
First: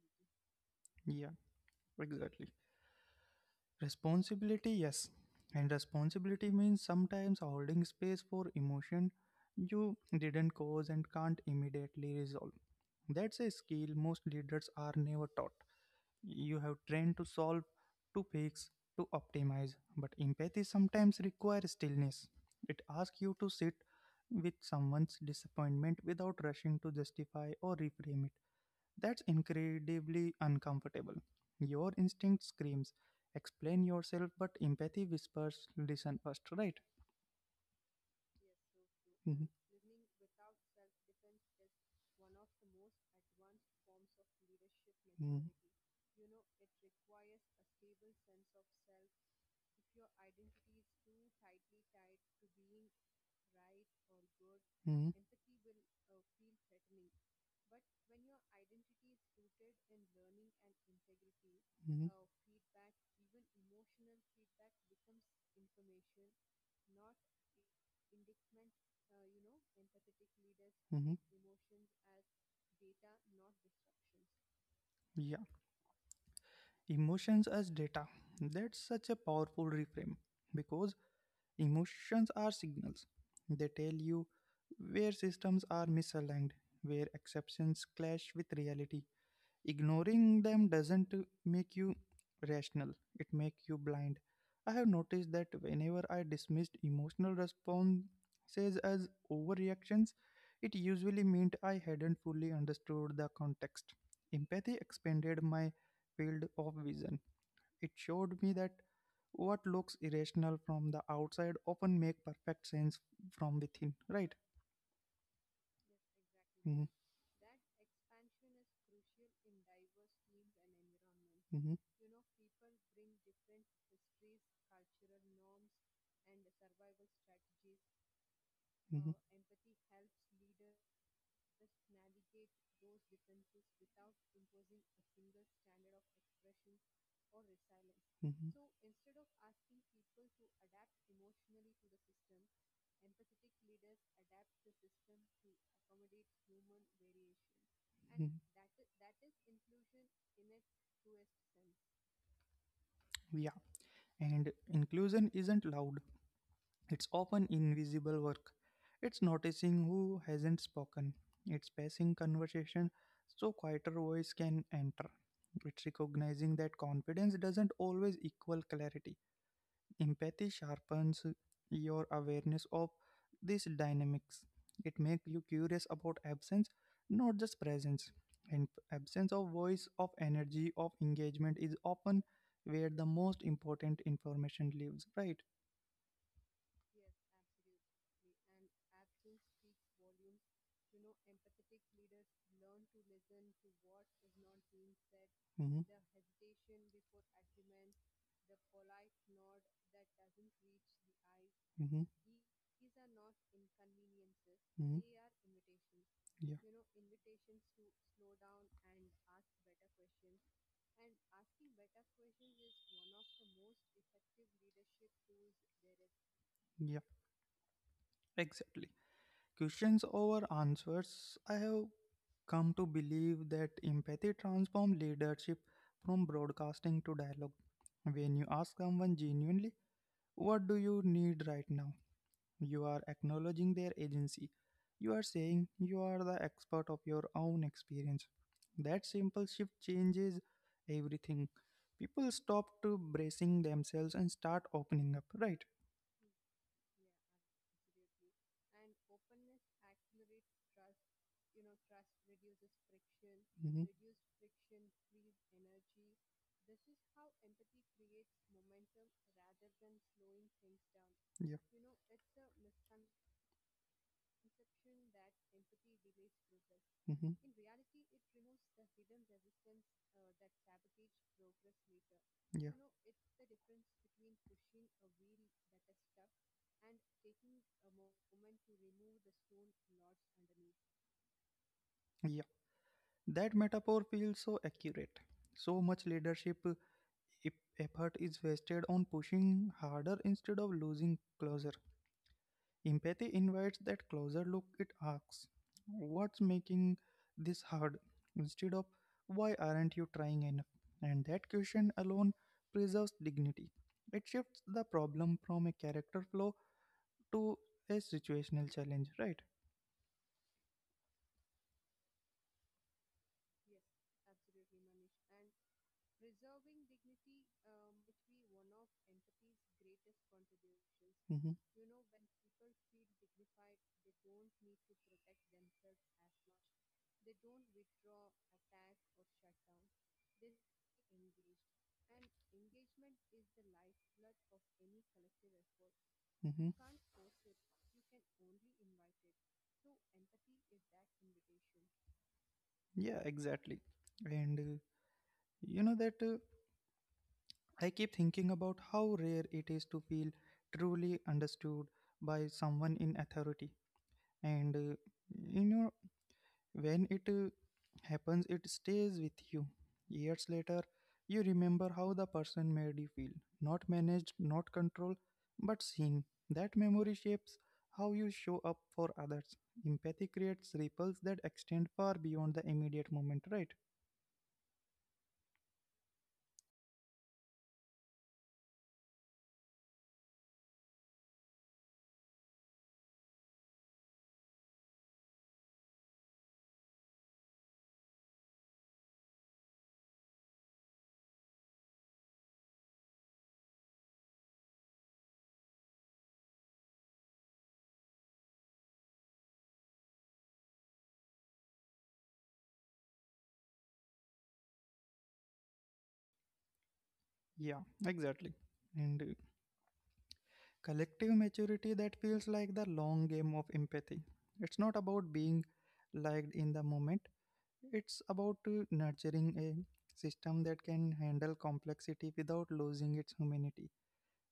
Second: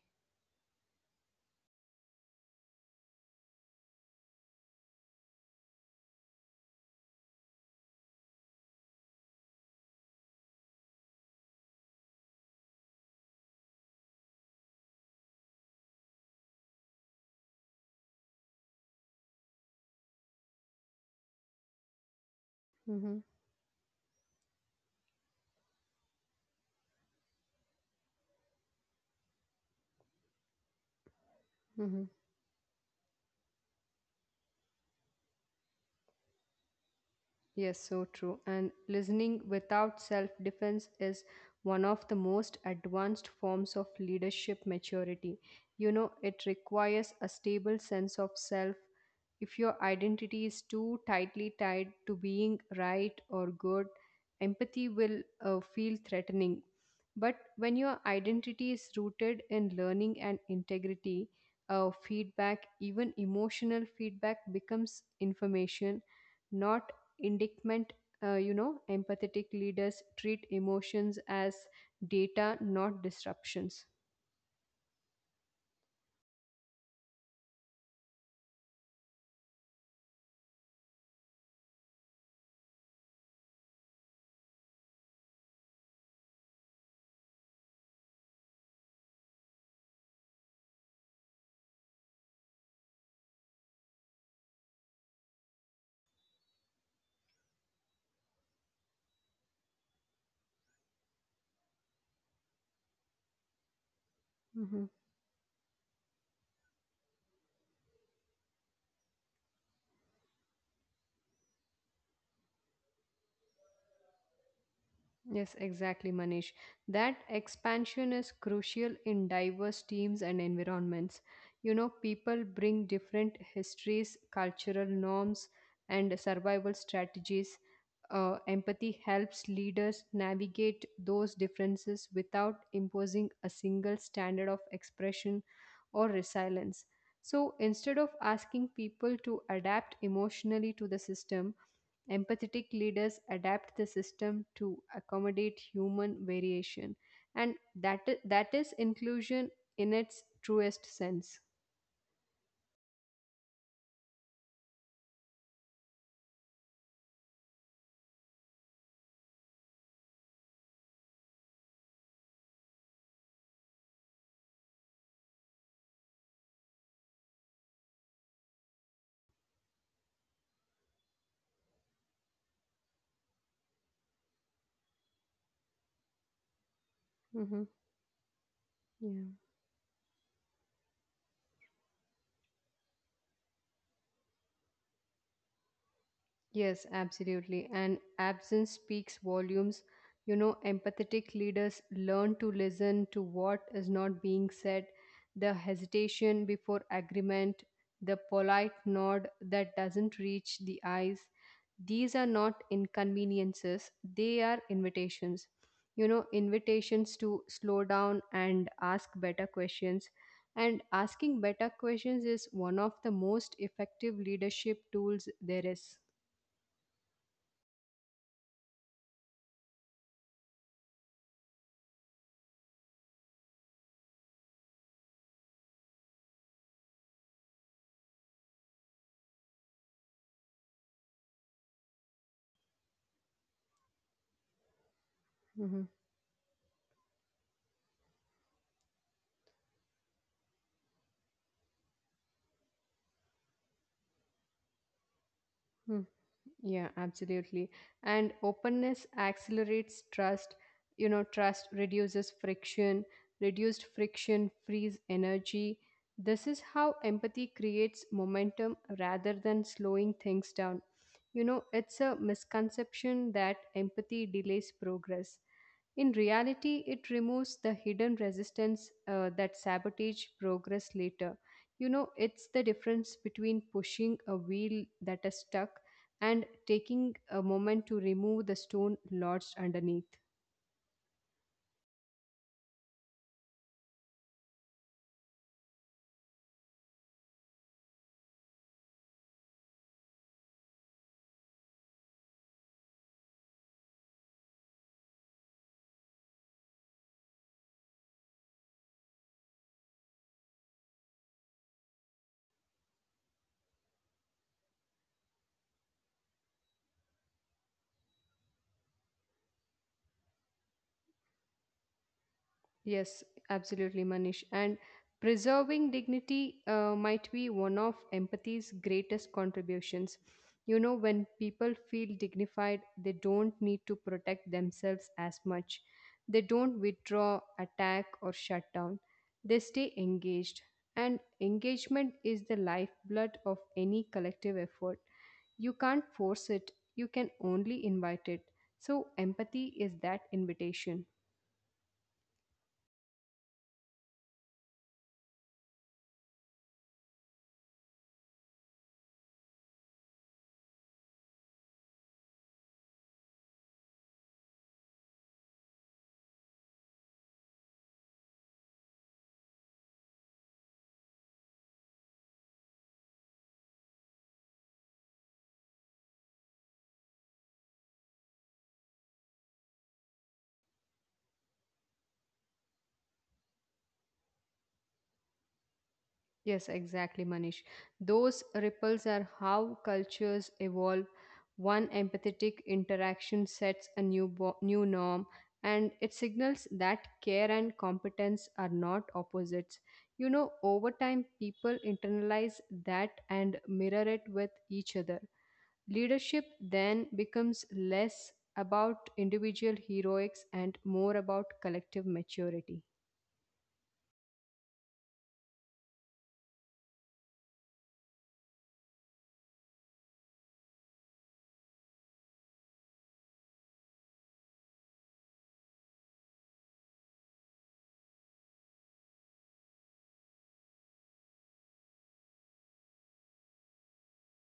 Yeah, exactly. Responsibility, yes. And responsibility means sometimes holding space for emotion you didn't cause and can't immediately resolve. That's a skill most leaders are never taught. You have trained to solve, to fix, to optimize. But empathy sometimes requires stillness. It
Mm-hmm,
asks you to sit with someone's disappointment without rushing to justify or reframe it. That's incredibly uncomfortable. Your
mm-hmm.
instinct screams, explain yourself, but empathy whispers, listen first, right?
Yes, so true. And listening
Mhm.
without self defense is one of the most advanced forms of leadership maturity.
Mhm.
You know, it requires a stable sense of self. If your identity is too tightly tied to being right or good, empathy
Mhm.
will feel threatening. But when your identity is rooted in learning and integrity,
Mhm.
feedback, even emotional feedback, becomes information, not indictment. You know, empathetic leaders treat
Mhm.
emotions as data, not disruptions.
Yeah, emotions as data. That's such a powerful reframe, because emotions are signals. They tell you where systems are misaligned, where exceptions clash with reality. Ignoring them doesn't make you rational, it makes you blind. I have noticed that whenever I dismissed emotional responses as overreactions, it usually meant I hadn't fully understood the context. Empathy
Mhm.
expanded my field of vision. It showed me that what looks irrational from the outside often make perfect sense from within, right?
Yes, exactly, Manish.
Hmm.
That expansion is crucial in diverse teams and environments. You
Hmm.
know, people bring different histories, cultural norms, and survival strategies. Empathy
Hmm.
helps leaders navigate those differences without imposing a single standard of expression or resilience. So instead of asking
Hmm.
people to adapt emotionally to the system, empathetic leaders adapt the system to accommodate human variation, and that
Mhm.
that is inclusion in its truest sense.
Yeah, and inclusion isn't loud. It's often invisible work. It's noticing who hasn't spoken. It's passing conversation so quieter voice can enter. It's recognizing that confidence doesn't always equal clarity. Empathy sharpens your awareness of these dynamics. It makes you curious about absence, not just
Mhm.
presence. And
Yeah.
absence of voice, of energy, of engagement is often where the most important information lives, right?
Yes, absolutely. And absence speaks volumes. You know, empathetic leaders learn to listen to what is not being said, the
Mhm.
hesitation before agreement, the polite nod that doesn't reach the eyes.
Mm-hmm.
These are not inconveniences, they are
Mm-hmm.
invitations. You know,
Yeah.
invitations to slow down and ask better questions. And asking better questions is one of the most effective leadership tools there is.
Yeah, exactly. Questions over answers. I have come to believe that empathy transforms leadership from broadcasting to dialogue. When you ask someone genuinely, what do you need right now? You are acknowledging their agency. You are saying
Mhm,
you are the expert of your own experience. That simple shift changes everything. People stop to bracing themselves and start opening up, right?
mhm. Yeah, absolutely. And openness accelerates trust. You know, trust reduces friction. Reduced
Hmm.
friction frees energy. This is how empathy creates momentum rather than slowing things down. You
Yeah.
know, it's a misconception that empathy delays progress. In reality, it
Hmm.
removes the hidden resistance that sabotage progress later. You know, it's the
Yeah.
difference between pushing a wheel that is stuck and taking a moment to remove the stone lodged underneath.
Yeah, that metaphor feels so accurate. So much leadership if effort is wasted on pushing harder instead of losing closer. Empathy invites that closer look. It asks, what's making this hard? Instead of, why aren't you trying enough? And that question alone preserves dignity. It shifts the problem from a character flaw to a situational challenge, right?
Yes, absolutely, Manish. And preserving dignity might be one of empathy's greatest contributions. You know, when people feel
Mm-hmm.
dignified, they don't need to protect themselves as much. They don't withdraw, attack, or shut down. They stay engaged. And engagement is the lifeblood of any collective effort. You can't force it, you can
Mm-hmm.
only invite it. So, empathy is that invitation.
Yeah, exactly. And you know that. I keep thinking about how rare it is to feel truly understood by someone in authority, and you know when it happens, it stays with you. Years later, you remember how the person made you feel, not managed, not controlled, but seen. That memory shapes how you show up for others. Empathy creates ripples that extend far beyond the immediate moment, right?
Yes, exactly, Manish. Those ripples are how cultures evolve. One empathetic interaction sets a new, new norm, and it signals that care and competence are not opposites. You know, over time, people internalize that and mirror it with each other. Leadership then becomes less about individual heroics and more about collective maturity.
Yeah, exactly. And collective maturity, that feels like the long game of empathy. It's not about being liked in the moment, it's about nurturing a system that can handle complexity without losing its humanity.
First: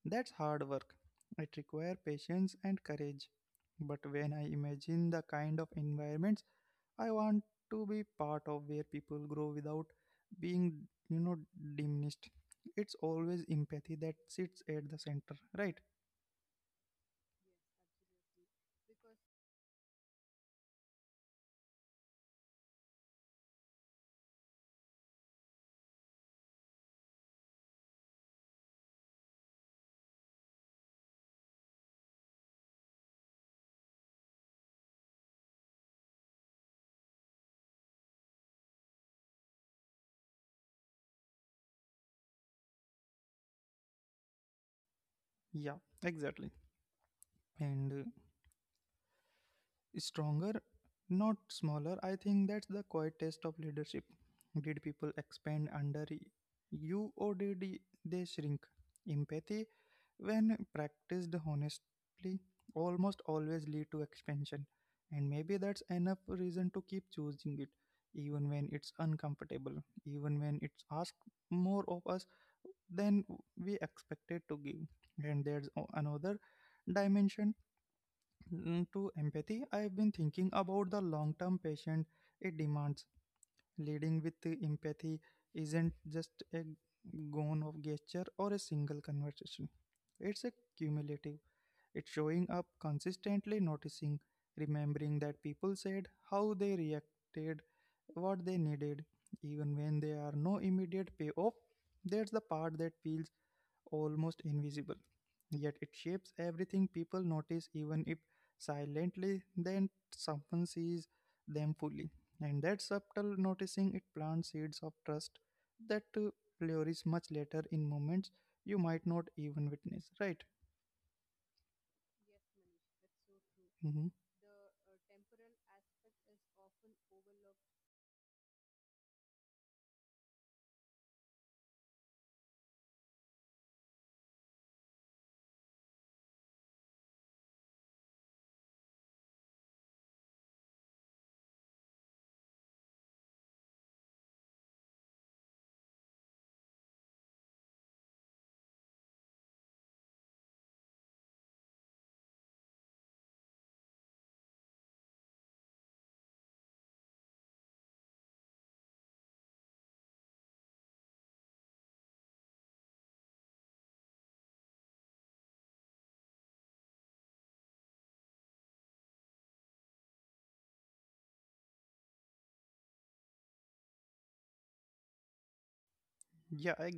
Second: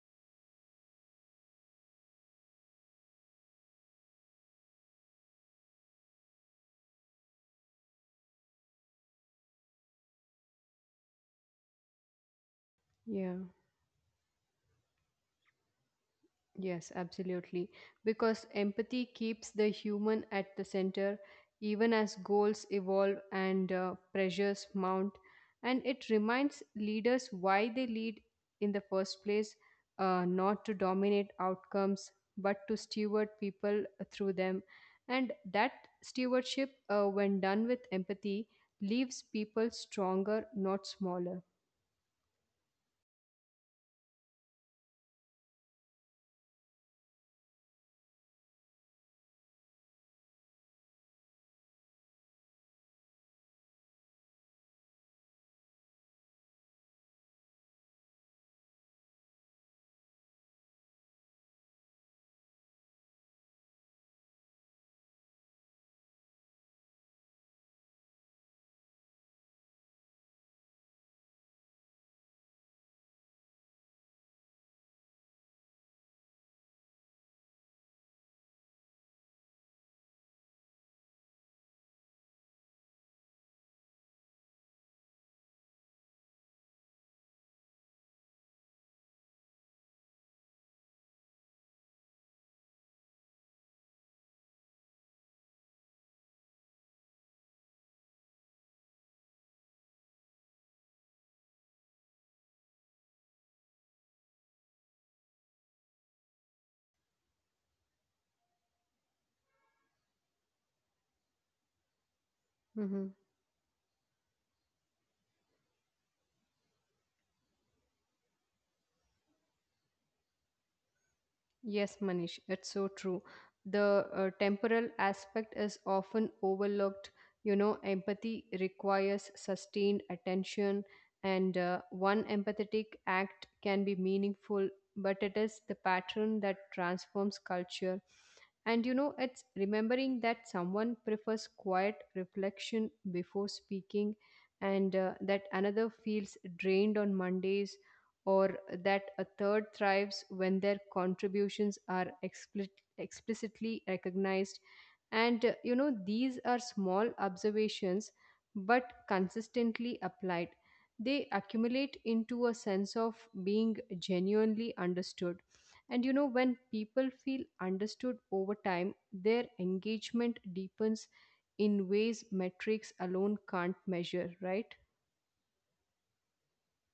That's hard work. It requires patience and courage. But when I imagine the kind of environments I want to be part of, where people grow without being, you know, diminished, it's always
Yeah.
empathy that sits at the center, right?
Yes, absolutely. Because empathy keeps the human at the center, even as goals evolve and pressures mount. And it reminds leaders why they lead in the first place, not to dominate outcomes, but to steward people through them. And that stewardship, when done with empathy, leaves people stronger, not smaller.
Yeah, exactly. And stronger, not smaller. I think that's the quiet test of leadership. Did people expand under you, or did they shrink? Empathy, when practiced honestly, almost always lead to expansion, and maybe that's enough reason to keep choosing it, even when it's uncomfortable, even when it's asked more of us than we expected to give. And there's another dimension, to empathy. I've been thinking about the long term patient it demands. Leading with empathy isn't just a gone of gesture or a single conversation. It's a cumulative. It's showing up consistently, noticing, remembering that people said how they reacted, what they needed, even when there are no immediate payoff. That's the part that feels almost invisible. Yet it shapes everything people notice, even if silently, then someone sees them fully. And that
Mm-hmm.
subtle noticing, it plants seeds of trust that flourish much later in moments you might not even witness. Right?
Yes, Manish, it's so true.
Hmm.
The temporal aspect is often overlooked. You know, empathy requires sustained attention, and one empathetic act can be meaningful, but it is the pattern that transforms culture. And you know, it's remembering that someone prefers quiet reflection before speaking, and that another feels drained on Mondays, or that a third thrives when their contributions are explicitly recognized. And you know, these are small observations, but consistently applied, they accumulate into a sense of being genuinely understood. And you know, when people feel understood over time, their engagement deepens in ways metrics alone can't measure, right?
Yeah,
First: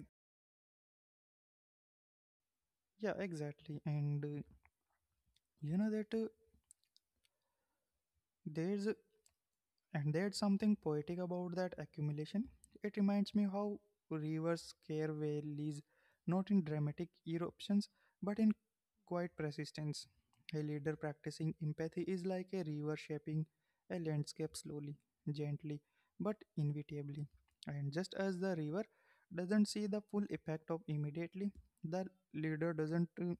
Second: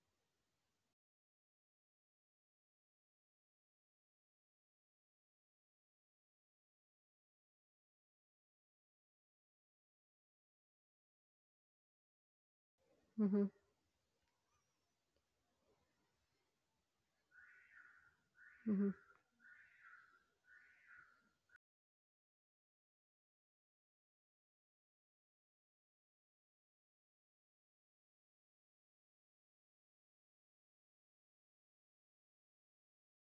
yeah, exactly. And you know that there's and there's something poetic about that accumulation. It reminds
Hmm.
me how rivers scare valleys, not in dramatic eruptions, but in
Hmm.
quiet persistence. A leader practicing empathy is like a river shaping a landscape slowly, gently, but inevitably. And just as the river doesn't see the full effect of immediately, the leader doesn't uh,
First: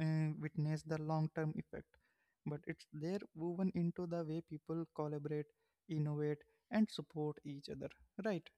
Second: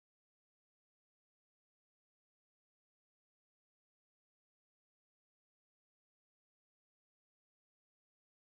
uh, witness the long term effect. But it's there, woven into the way people collaborate, innovate, and support each other. Right?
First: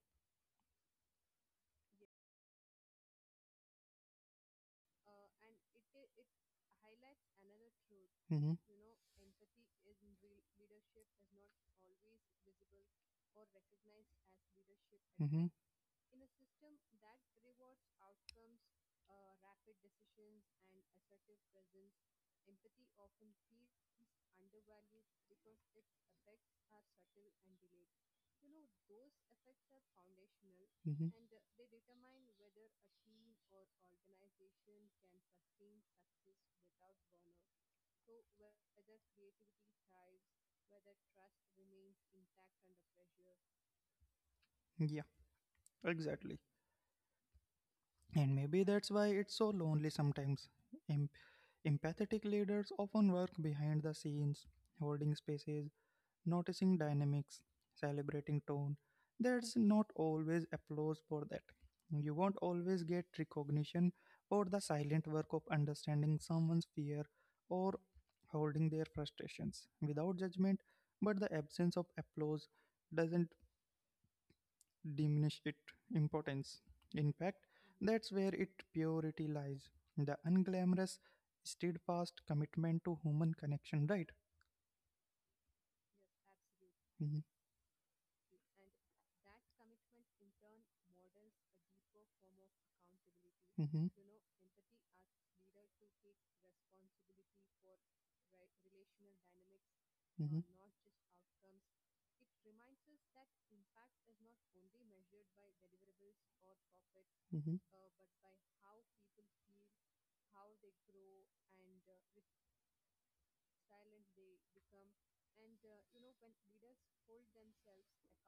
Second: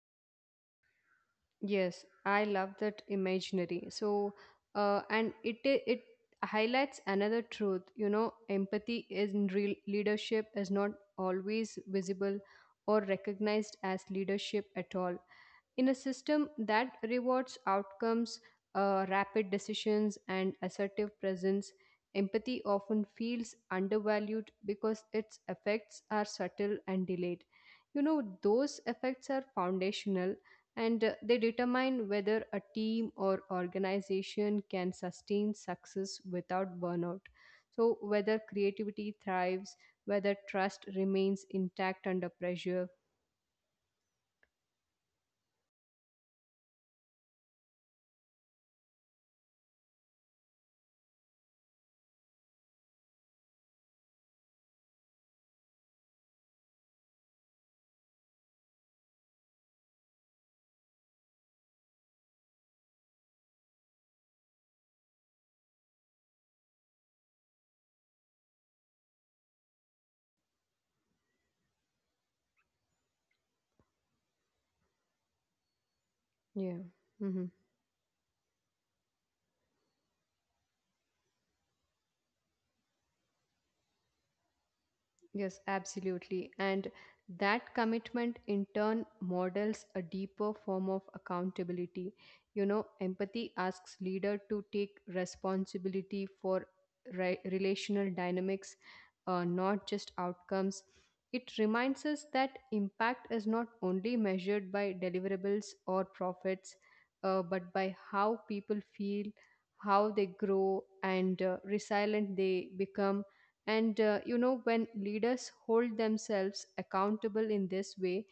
Yes, I love that imaginary. So, and it highlights another truth. You know,
Mm-hmm.
empathy is in real leadership is not always visible or recognized as leadership at all.
Mm-hmm.
In a system that rewards outcomes, rapid decisions, and assertive presence, empathy often feels undervalued because its effects are subtle and delayed. You know, those effects are foundational and
Mm-hmm.
they determine whether a team or organization can sustain success without burnout. So, whether creativity thrives, whether trust remains intact under pressure.
Yeah, exactly. And maybe that's why it's so lonely sometimes. Em- Empathetic leaders often work behind the scenes, holding spaces, noticing dynamics, celebrating tone. There's not always applause for that. You won't always get recognition for the silent work of understanding someone's fear, or holding their frustrations without judgment, but the absence of applause doesn't diminish its importance.
Yeah.
In fact,
Mhm.
that's where its purity lies, the unglamorous, steadfast commitment to human connection, right?
Yes, absolutely. And
Hmm.
that commitment in turn models a deeper form of accountability. You know, empathy
Hmm.
asks leader to take responsibility for relational dynamics, not just
Hmm.
outcomes. It reminds us that impact is not only measured by deliverables or profits,
Hmm.
but by how people feel, how they grow, and resilient they become. And you know, when leaders hold themselves accountable in this way,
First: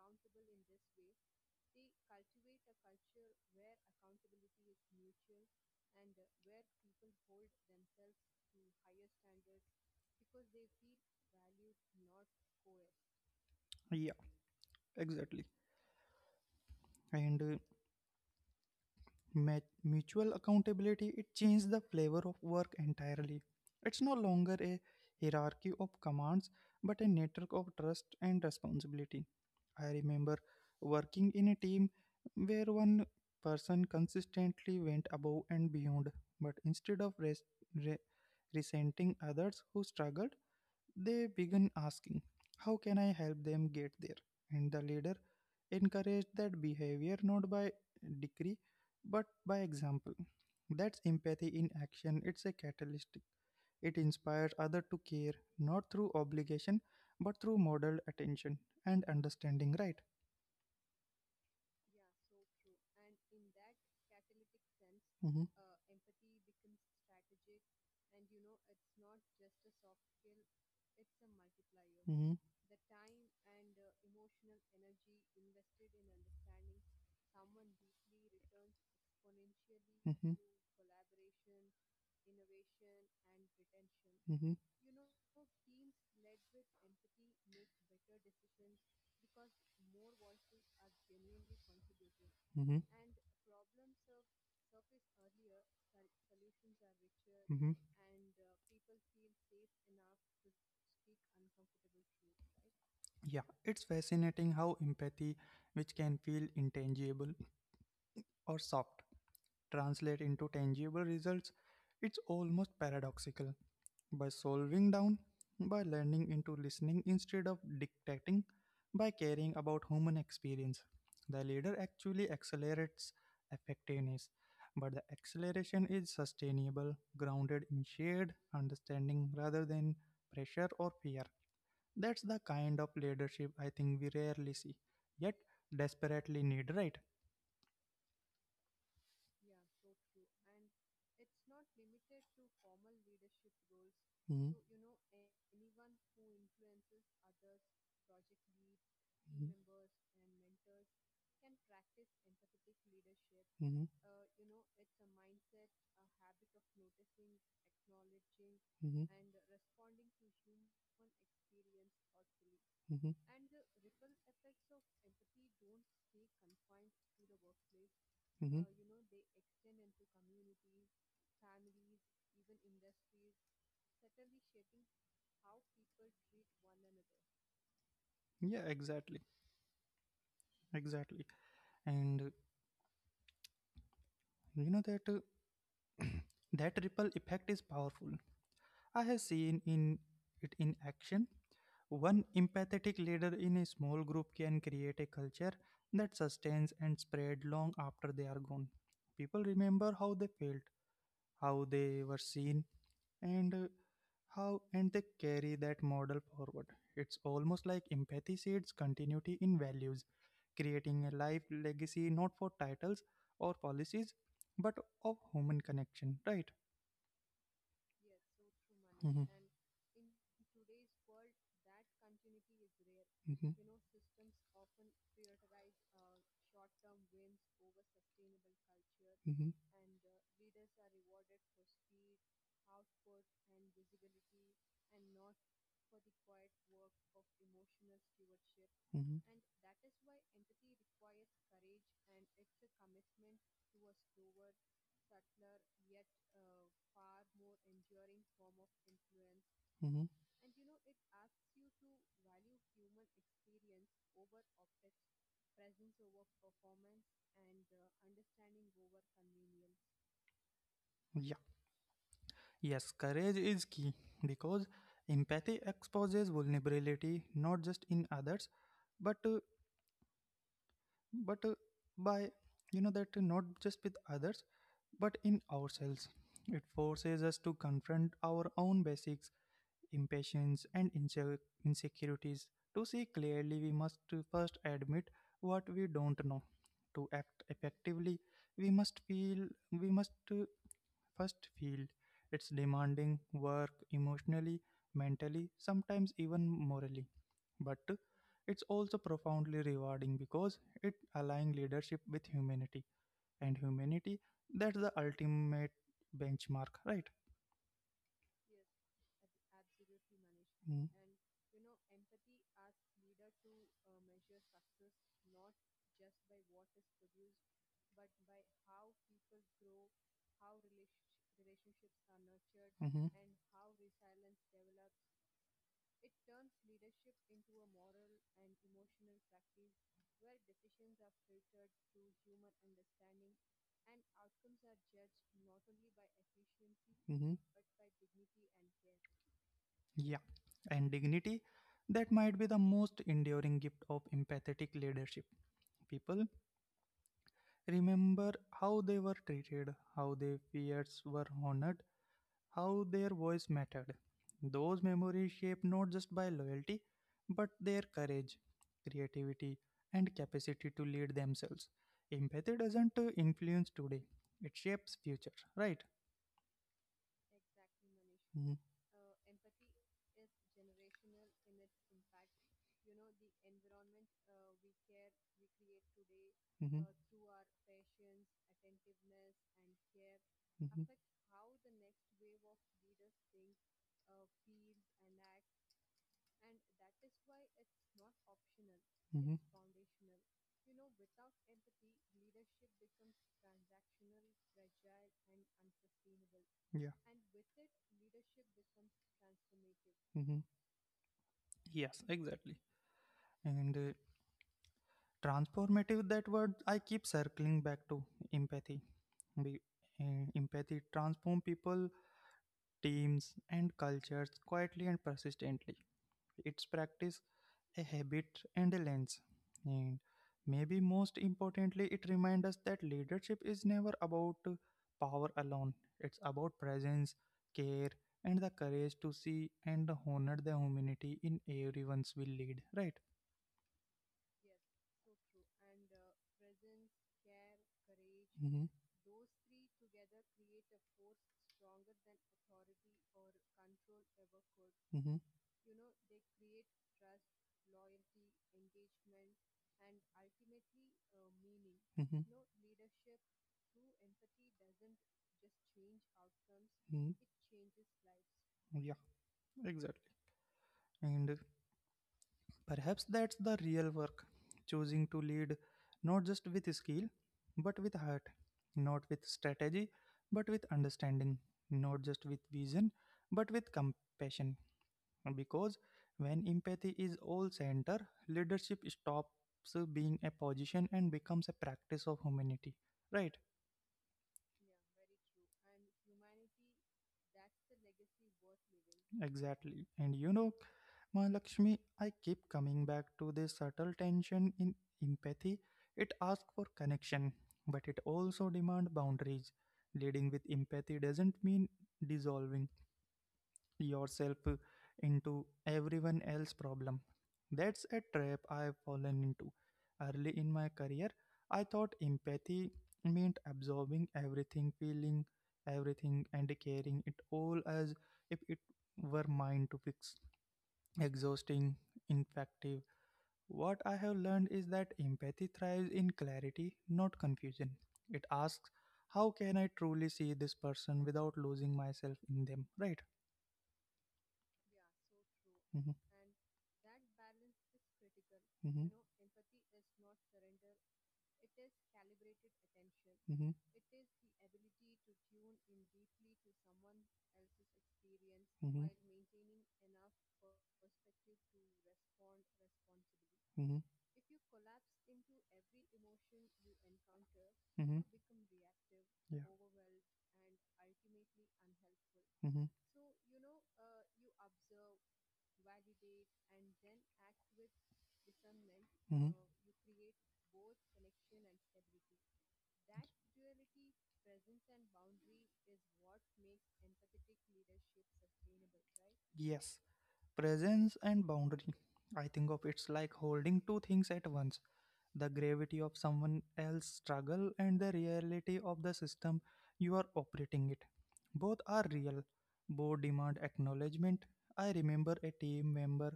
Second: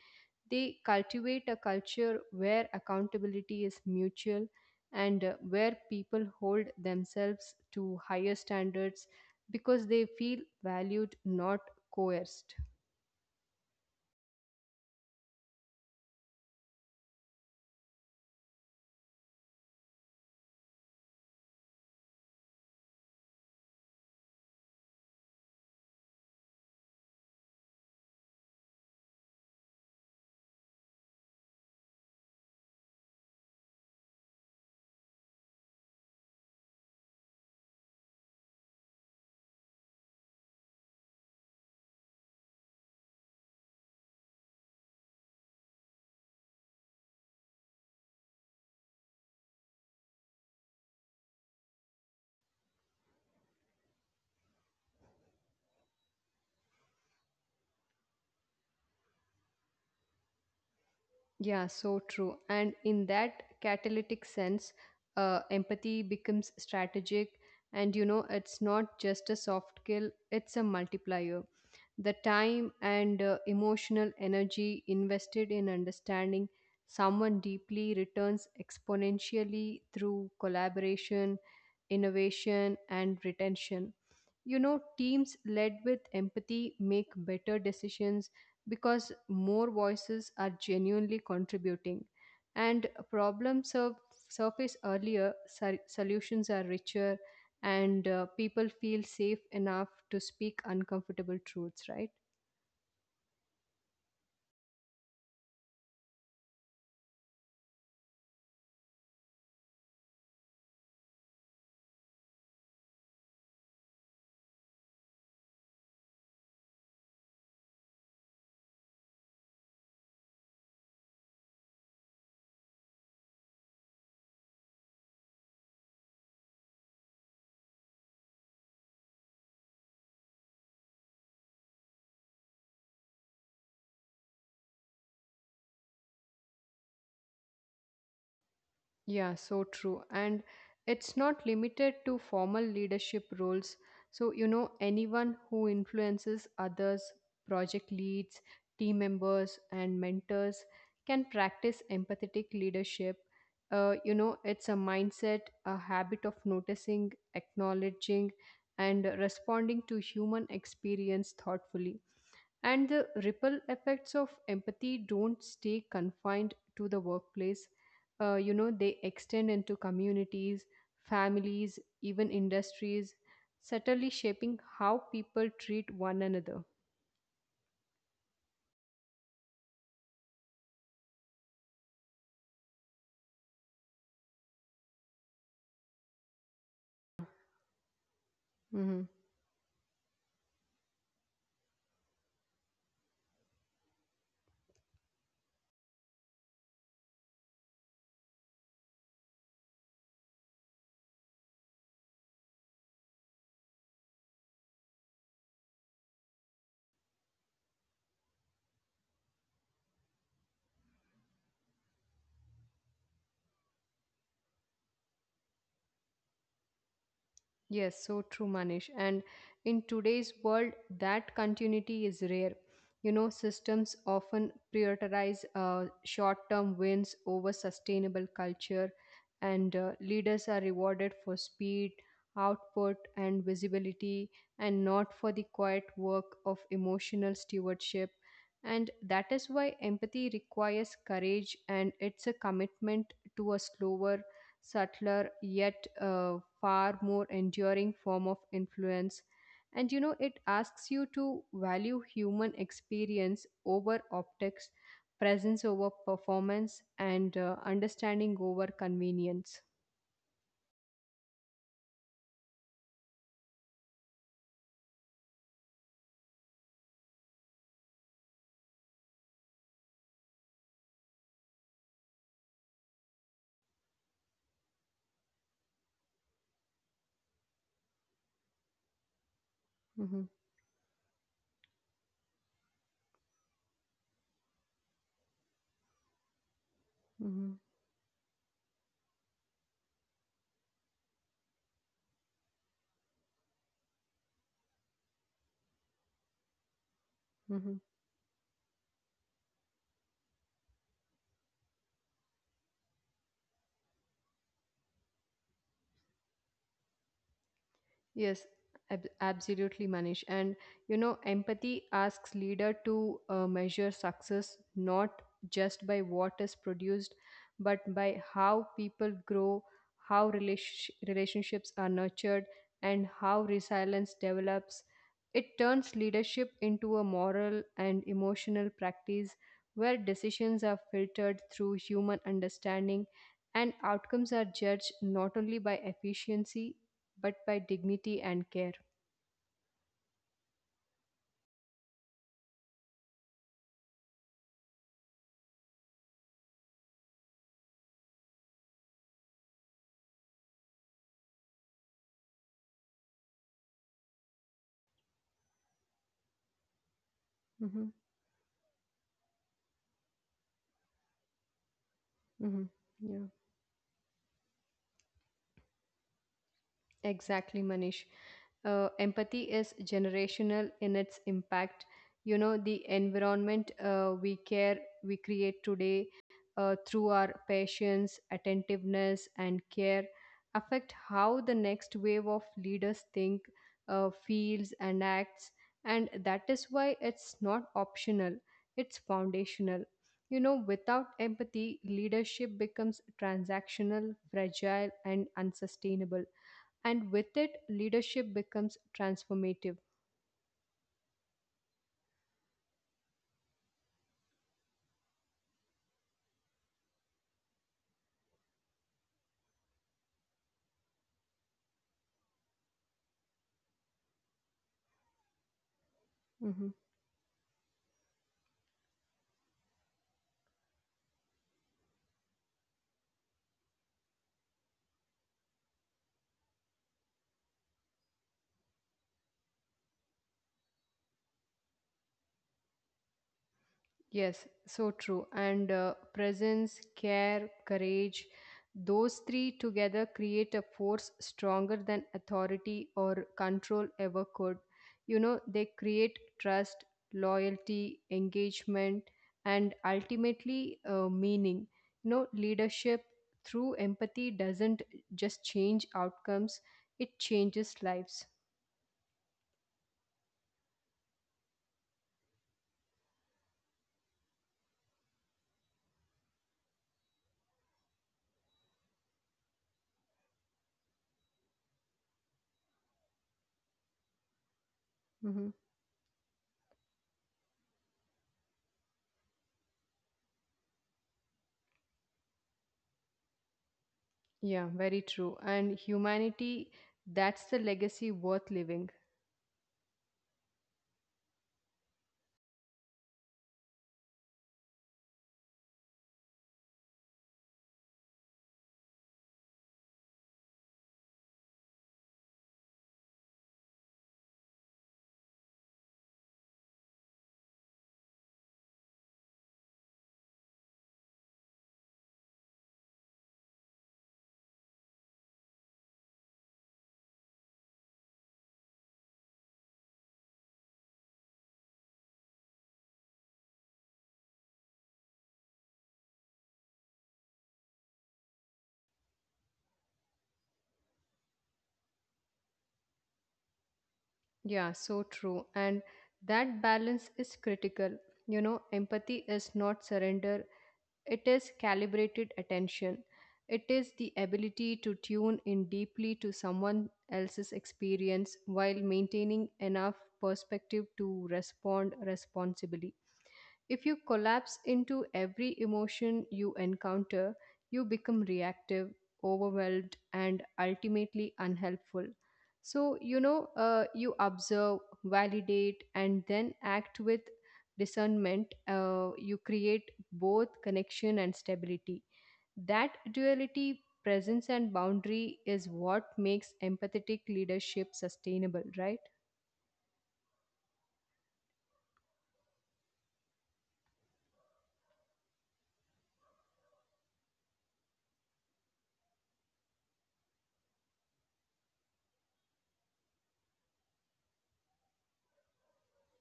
they cultivate a culture where accountability is mutual, and where people hold themselves to higher standards because they feel valued, not coerced.
Yeah, exactly. And mutual accountability, it changed the flavor of work entirely. It's no longer a hierarchy of commands, but a network of trust and responsibility. I remember working in a team where one person consistently went above and beyond, but instead of re- resenting others who struggled, they began asking, how can I help them get there? And the leader encourage that behavior, not by decree, but by example. That's empathy in action. It's a catalyst. It inspires others to care, not through obligation, but through modeled attention and understanding, right?
Yeah, so true. And in that catalytic sense,
Mm-hmm.
empathy becomes strategic. And you know, it's not just a soft skill, it's a multiplier. The
Mm-hmm.
time and emotional energy invested in understanding someone deeply returns exponentially
Mm-hmm.
through collaboration, innovation, and retention.
Mm-hmm.
You know, teams led with empathy make better decisions because more voices are genuinely contributing,
Mm-hmm.
and problems surface earlier, solutions are richer,
Mm-hmm.
and people feel safe enough to speak uncomfortable truths, right?
Yeah, it's fascinating how empathy, which can feel intangible or soft, translate into tangible results. It's almost paradoxical. By solving down, by learning into listening instead of dictating, by caring about human experience, the leader actually accelerates effectiveness. But the acceleration is sustainable, grounded in shared understanding rather than pressure or fear. That's the kind of leadership I think we rarely see, yet desperately need, right?
Yeah, so true. And it's not limited to formal leadership roles. So, you
Hmm.
know, anyone who influences others, project leads, team
Team. Hmm.
members, and mentors can practice empathetic leadership.
Hmm.
You know, it's a mindset, a habit of noticing, acknowledging, and
Hmm.
responding to human experience thoughtfully. And the
Hmm.
ripple effects of empathy don't stay confined to the workplace. You
Hmm.
know, they extend into communities, families, even industries, subtly shaping how people treat one another.
Yeah, exactly, exactly. And you know that that ripple effect is powerful. I
Mhm.
have seen in it in action. One empathetic leader in a small group can create a culture that sustains and spread long after they are gone. People remember how they felt, how they were seen, and how and they carry that model forward. It's almost like empathy seeds continuity in values, creating a life legacy, not for titles or policies, but of human connection, right?
Yes, so true, Manish. And in today's world, that continuity is rare. You know,
Mhm.
systems often prioritize short term wins over sustainable culture,
Mhm. Mhm.
and leaders are rewarded for speed, output, and visibility, and not for the quiet work of emotional stewardship. And
Mhm.
that is why empathy requires courage, and it's a commitment to a slower, subtler, yet far more enduring form of influence. And you
Mhm.
know, it asks you to value human experience over optics, presence over performance, and understanding over convenience.
Yeah. Yes, courage is key because empathy exposes vulnerability not just in others but uh, but by you know that not just with others but in ourselves. It forces us to confront our own basics,
Mhm,
impatience and insecurities. To see clearly we must to first admit what we don't know. To act
mhm,
effectively we must feel, we must first feel. It's demanding work emotionally, mentally, sometimes even morally,
mhm.
but it's also profoundly rewarding because it aligns leadership with humanity. And humanity, that's the ultimate benchmark, right?
Yes, absolutely, Manish. And you know, empathy asks leader to measure success not just by what is produced, but by how people grow, how relationships are nurtured, and
Mm-hmm.
how resilience develops. It turns leadership into a moral and emotional practice where decisions are filtered through human understanding, and outcomes are judged not only by efficiency
Hmm.
but by dignity and care.
Yeah, and dignity, that might be the most enduring gift of empathetic leadership. People remember how they were treated, how their fears were honored, how their voice mattered. Those memories shaped not just by loyalty, but
Hmm.
their courage, creativity, and capacity to lead themselves. Empathy
Hmm.
doesn't
Yeah.
influence today, it shapes future, right?
Exactly, Manish. Empathy is generational in its impact. You know, the environment we create today
Mhm, mhm,
through our patience, attentiveness, and care affect
mhm,
how the next wave of leaders think, feels, and acts. And that is why it's not optional, it's
mhm.
foundational. You know, without empathy, leadership becomes transactional, fragile, and unsustainable,
Yeah.
and with it leadership becomes transformative.
Hmm. Yes, exactly. And transformative, that word I keep circling back to. Empathy. Be, empathy transforms people, teams, and cultures quietly and persistently.
Mhm.
It's practice, a habit, and a lens. And maybe most importantly, it reminds us that leadership is never about power alone, it's about presence, care, and the courage to see and honor the humanity in everyone's will lead, right?
Yes, so true, and presence, care, courage,
Mm-hmm,
those three together create a force stronger than authority or control ever could. You
mm-hmm,
know, they create trust, loyalty, engagement, and ultimately meaning. You know,
mm-hmm,
leadership through empathy doesn't just change outcomes, it
mm-hmm.
changes lives.
Yeah, exactly. And perhaps that's the real work, choosing to lead not just with skill, but with heart, not with strategy, but with understanding, not just with vision, but with compassion.
Mhm.
Because when empathy is all center, leadership stops being a position and becomes a practice of humanity. Right,
Yeah, very true. And humanity, that's the legacy worth living.
exactly. And you know, My Lakshmi, I keep coming back to this subtle tension in empathy. It asks for connection, but it also demands boundaries. Leading with empathy doesn't mean dissolving yourself into everyone else's problem. That's a trap I've fallen into. Early in my career, I thought empathy meant absorbing everything, feeling everything, and carrying it all as if it were mine to fix. Exhausting, ineffective. What I have learned is that empathy thrives in clarity, not confusion. It asks, how can I truly see this person without losing myself in them? Right?
Yeah, so true.
Hmm.
And that balance is critical. You know,
Hmm.
empathy is not surrender, it is calibrated attention. It is the ability to tune in deeply to someone else's experience while
Hmm.
maintaining enough perspective to respond responsibly. If
Hmm.
you collapse into every emotion you encounter, you
Hmm.
become
Hmm.
reactive,
Yeah.
overwhelmed, and ultimately unhelpful.
Hmm.
So, you know, you observe, validate, and then act with discernment. You
Hmm.
create both connection and stability. That duality, presence, and boundary is what makes empathetic leadership sustainable, right?
Yes. Presence and boundary. I think of it's like holding two things at once, the gravity of someone else's struggle and the reality of the system you are operating it. Both are real, both demand acknowledgement. I remember a team member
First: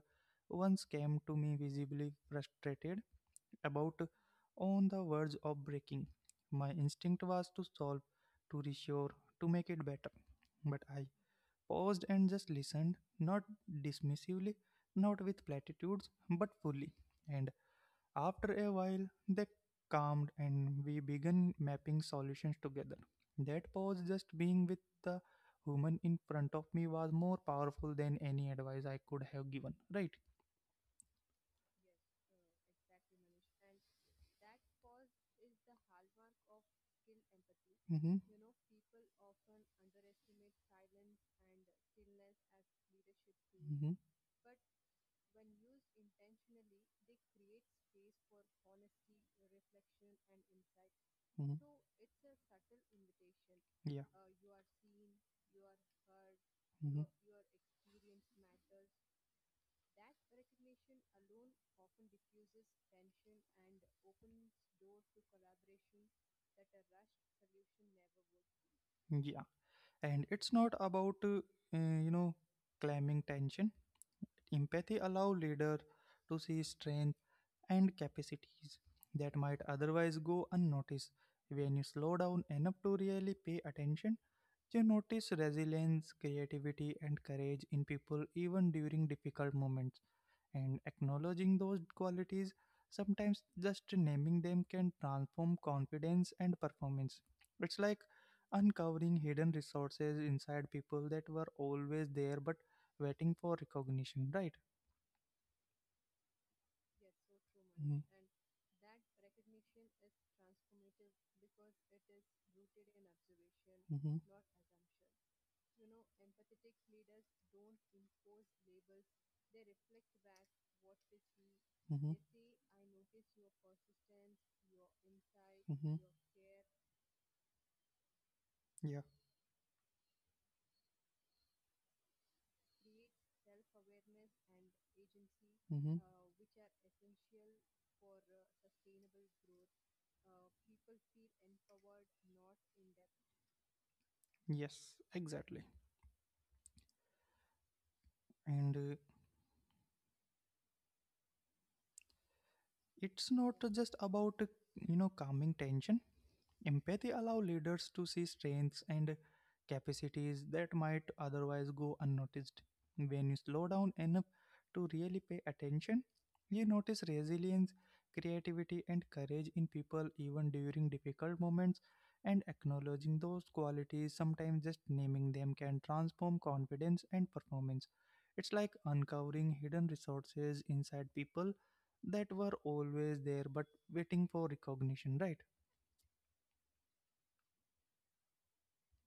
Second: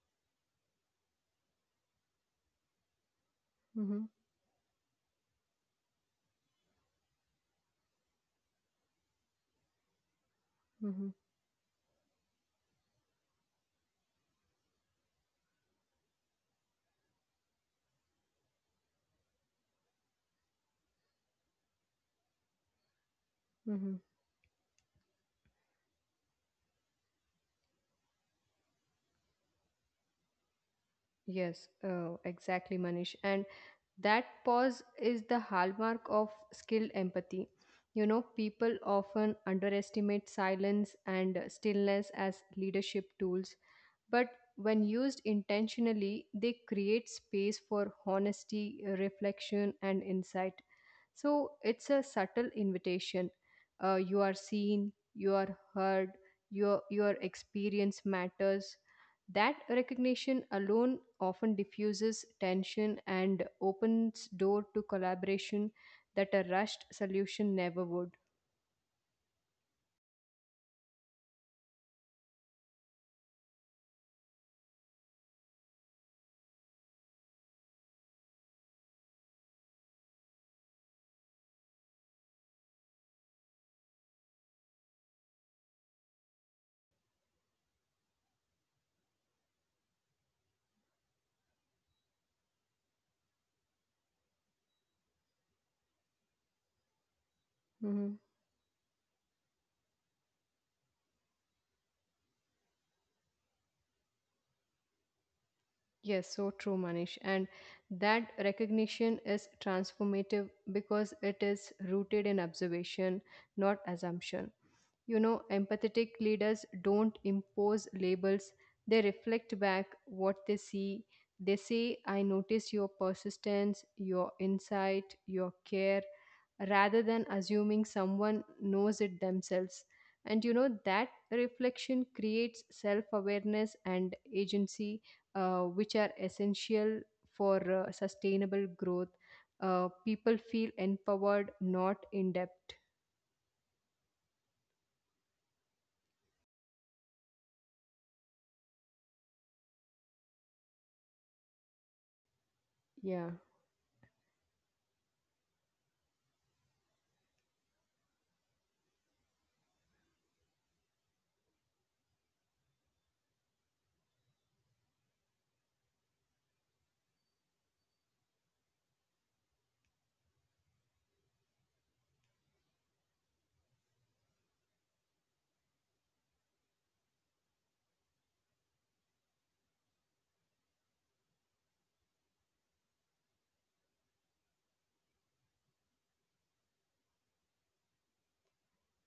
once came to me visibly frustrated about,
Mm-hmm,
on the verge of breaking. My instinct was to solve, to reassure, to make it better, but I
mm-hmm,
paused and just listened, not dismissively, not with platitudes, but fully. And after a while, they calmed and we began mapping solutions together. That pause,
mm-hmm.
just being with the woman in front of me, was more powerful than any advice I could have given. Right?
Yes, exactly, Manish. And that pause is the hallmark of skilled empathy.
Hmm.
You
You know.
know, people often underestimate silence and stillness as leadership tools,
Hmm.
but when used intentionally, they create space for honesty, reflection, and insight. So it's
Hmm.
a subtle invitation.
Yeah.
You
Your
are seen, you are heard,
hmm.
your experience matters. That recognition alone often diffuses tension and opens door to collaboration that a rushed solution never would.
Yeah, and it's not about you know, claiming tension. Empathy allow leader to see strength and capacities that might otherwise go unnoticed. When you slow down enough to really pay attention, you notice resilience, creativity, and courage in people even during difficult moments. And acknowledging those qualities, sometimes just naming them, can transform confidence and performance. It's like
Mhm.
uncovering hidden resources inside people that were always there but waiting for recognition, right?
Yes, so true, Manish. And
Mm-hmm.
that recognition is transformative because it is rooted in observation, not assumption. You know, empathetic leaders don't impose labels, they reflect back what they see. They say,
Mm-hmm. Mm-hmm.
I notice your persistence, your insight, your
Mm-hmm.
care, rather than assuming someone knows
Yeah.
it themselves. And you know, that reflection creates self awareness and agency, which
Mm-hmm.
are essential for sustainable growth. People feel empowered, not in debt.
Yes, exactly. And
Yeah.
it's not just about you know, calming tension. Empathy allows leaders to see strengths and capacities that might otherwise go unnoticed. When you slow down enough to really pay attention, you notice resilience, creativity, and courage in people even during difficult moments. And acknowledging those qualities, sometimes just naming them, can transform confidence and performance. It's like uncovering hidden resources inside people that were always there but waiting for recognition, right?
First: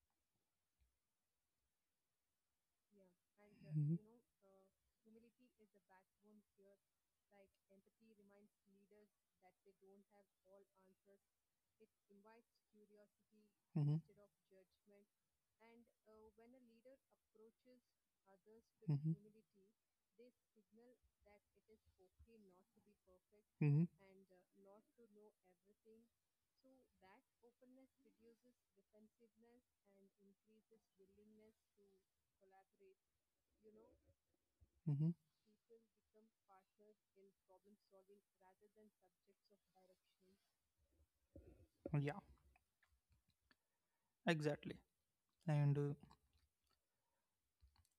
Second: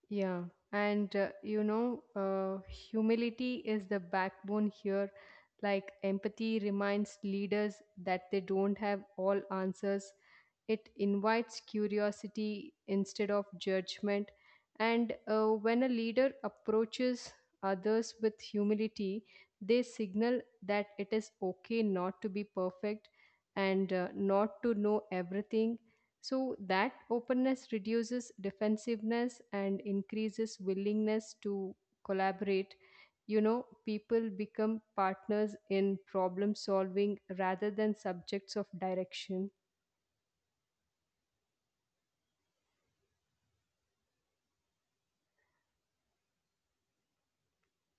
Yeah, and humility is
Mhm.
the backbone here. Like empathy reminds leaders that they don't have all answers, it invites curiosity instead of
Hmm.
judgment. And when a leader approaches others with
Hmm.
humility, they signal that it is okay not to be perfect
Hmm.
and not to know everything. So that openness reduces defensiveness and increases willingness to collaborate. You know, people become
Hmm.
partners in problem solving rather than subjects of direction.
Yeah, exactly. And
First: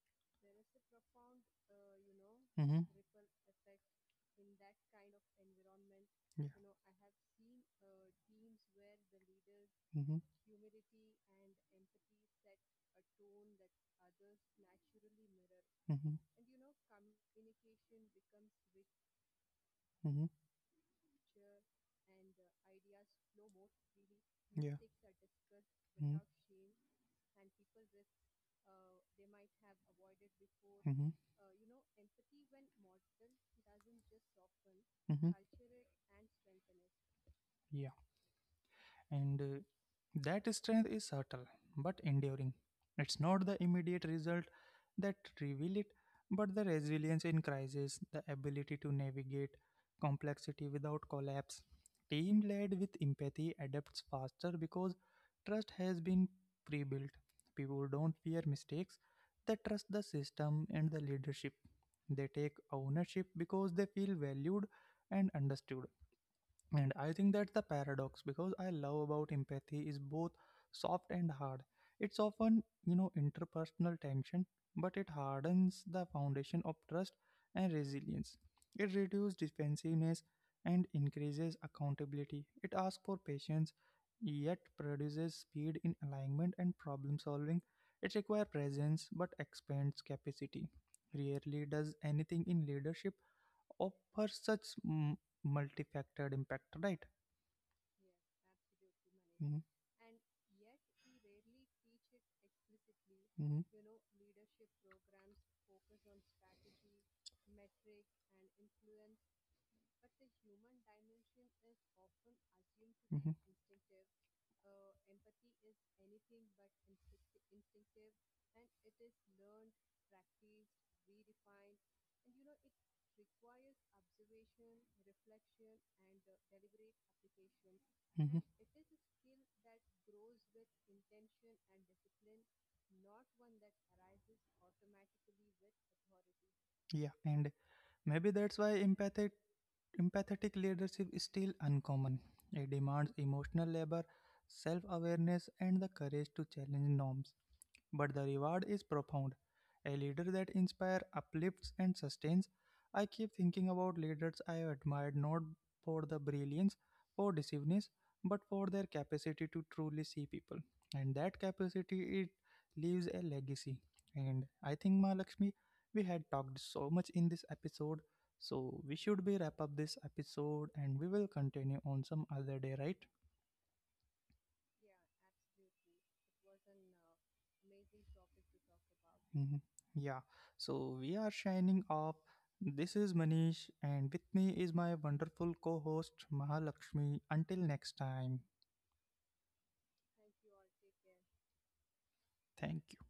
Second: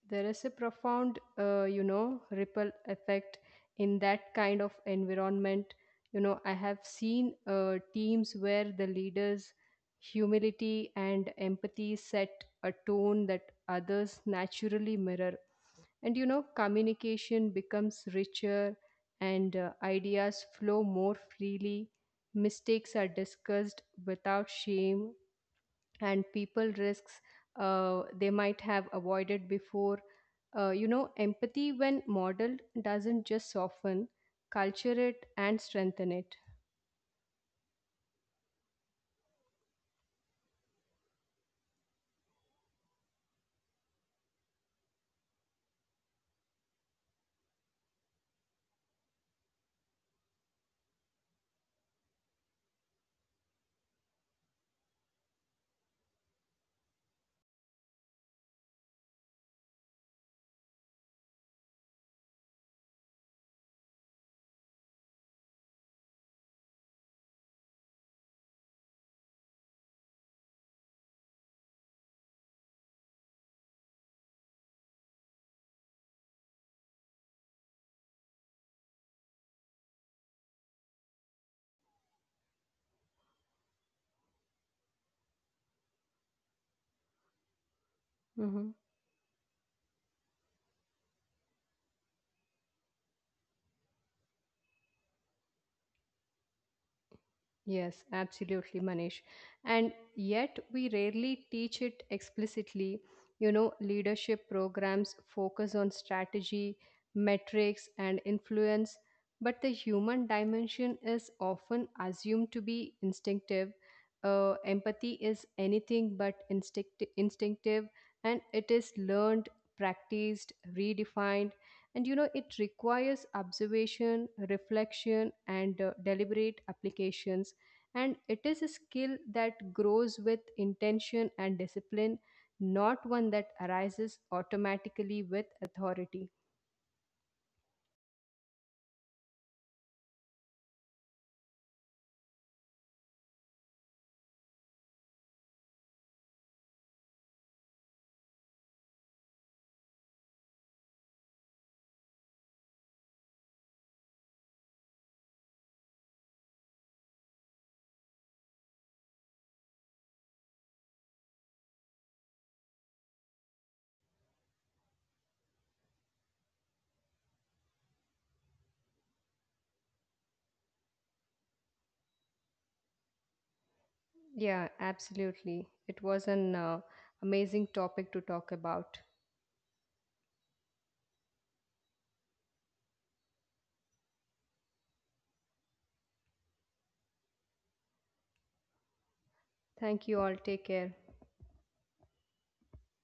There is a profound, you know, ripple
hmm,
effect in that kind of environment. You know, I
yeah,
have seen teams where the leaders'
hmm,
humility and empathy set a tone that others naturally mirror.
hmm,
And, you know, communication becomes richer and
hmm,
ideas flow more freely. Mistakes are discussed without
yeah,
shame,
hmm,
and people risks they might have avoided before. You know, empathy, when modeled, doesn't just soften, culture
hmm,
it
hmm,
and strengthen it.
yeah. And that strength is subtle but enduring. It's not the immediate result that reveal it, but the resilience in crisis, the ability to navigate complexity without collapse. Team led with empathy adapts faster because trust has been pre built. People don't fear mistakes, they trust the system and the leadership. They take ownership because they feel valued and understood. And I think that's the paradox because I love about empathy is both soft and hard. It's often, you know, interpersonal tension, but it hardens the foundation of trust and resilience. It reduces defensiveness and increases accountability. It asks for patience yet produces speed in alignment and problem solving. It requires
Mhm.
presence but expands capacity. Rarely does anything in leadership offer such multifaceted impact, right?
Yes, absolutely, Manish.
Mhm,
And yet, we rarely teach it explicitly. You
mhm,
know, leadership programs focus on strategy, metrics, and influence, but the human dimension is often assumed to be
mhm,
instinctive. Empathy is anything but instinctive, and it is learned, practiced, redefined. And you know, it requires observation, reflection, and deliberate applications, and
mhm.
it is a skill that grows with intention and discipline, not one that arises automatically with authority.
Yeah, and maybe that's why empathic empathetic leadership is still uncommon. It demands emotional labor, self awareness, and the courage to challenge norms. But the reward is profound. A leader that inspires, uplifts, and sustains. I keep thinking about leaders I have admired not for the brilliance or deceiveness, but for their capacity to truly see people. And that capacity, it leaves a legacy. And I think, Mahalakshmi, we had talked so much in this episode, so we should be wrap up this episode and we will continue on some other day, right?
Yeah, absolutely. It was an amazing topic to talk about.
Mhm. Yeah, so we are shining up. This is Manish, and with me is my wonderful co host Mahalakshmi. Until next time,
Thank you all. Take care.
thank you.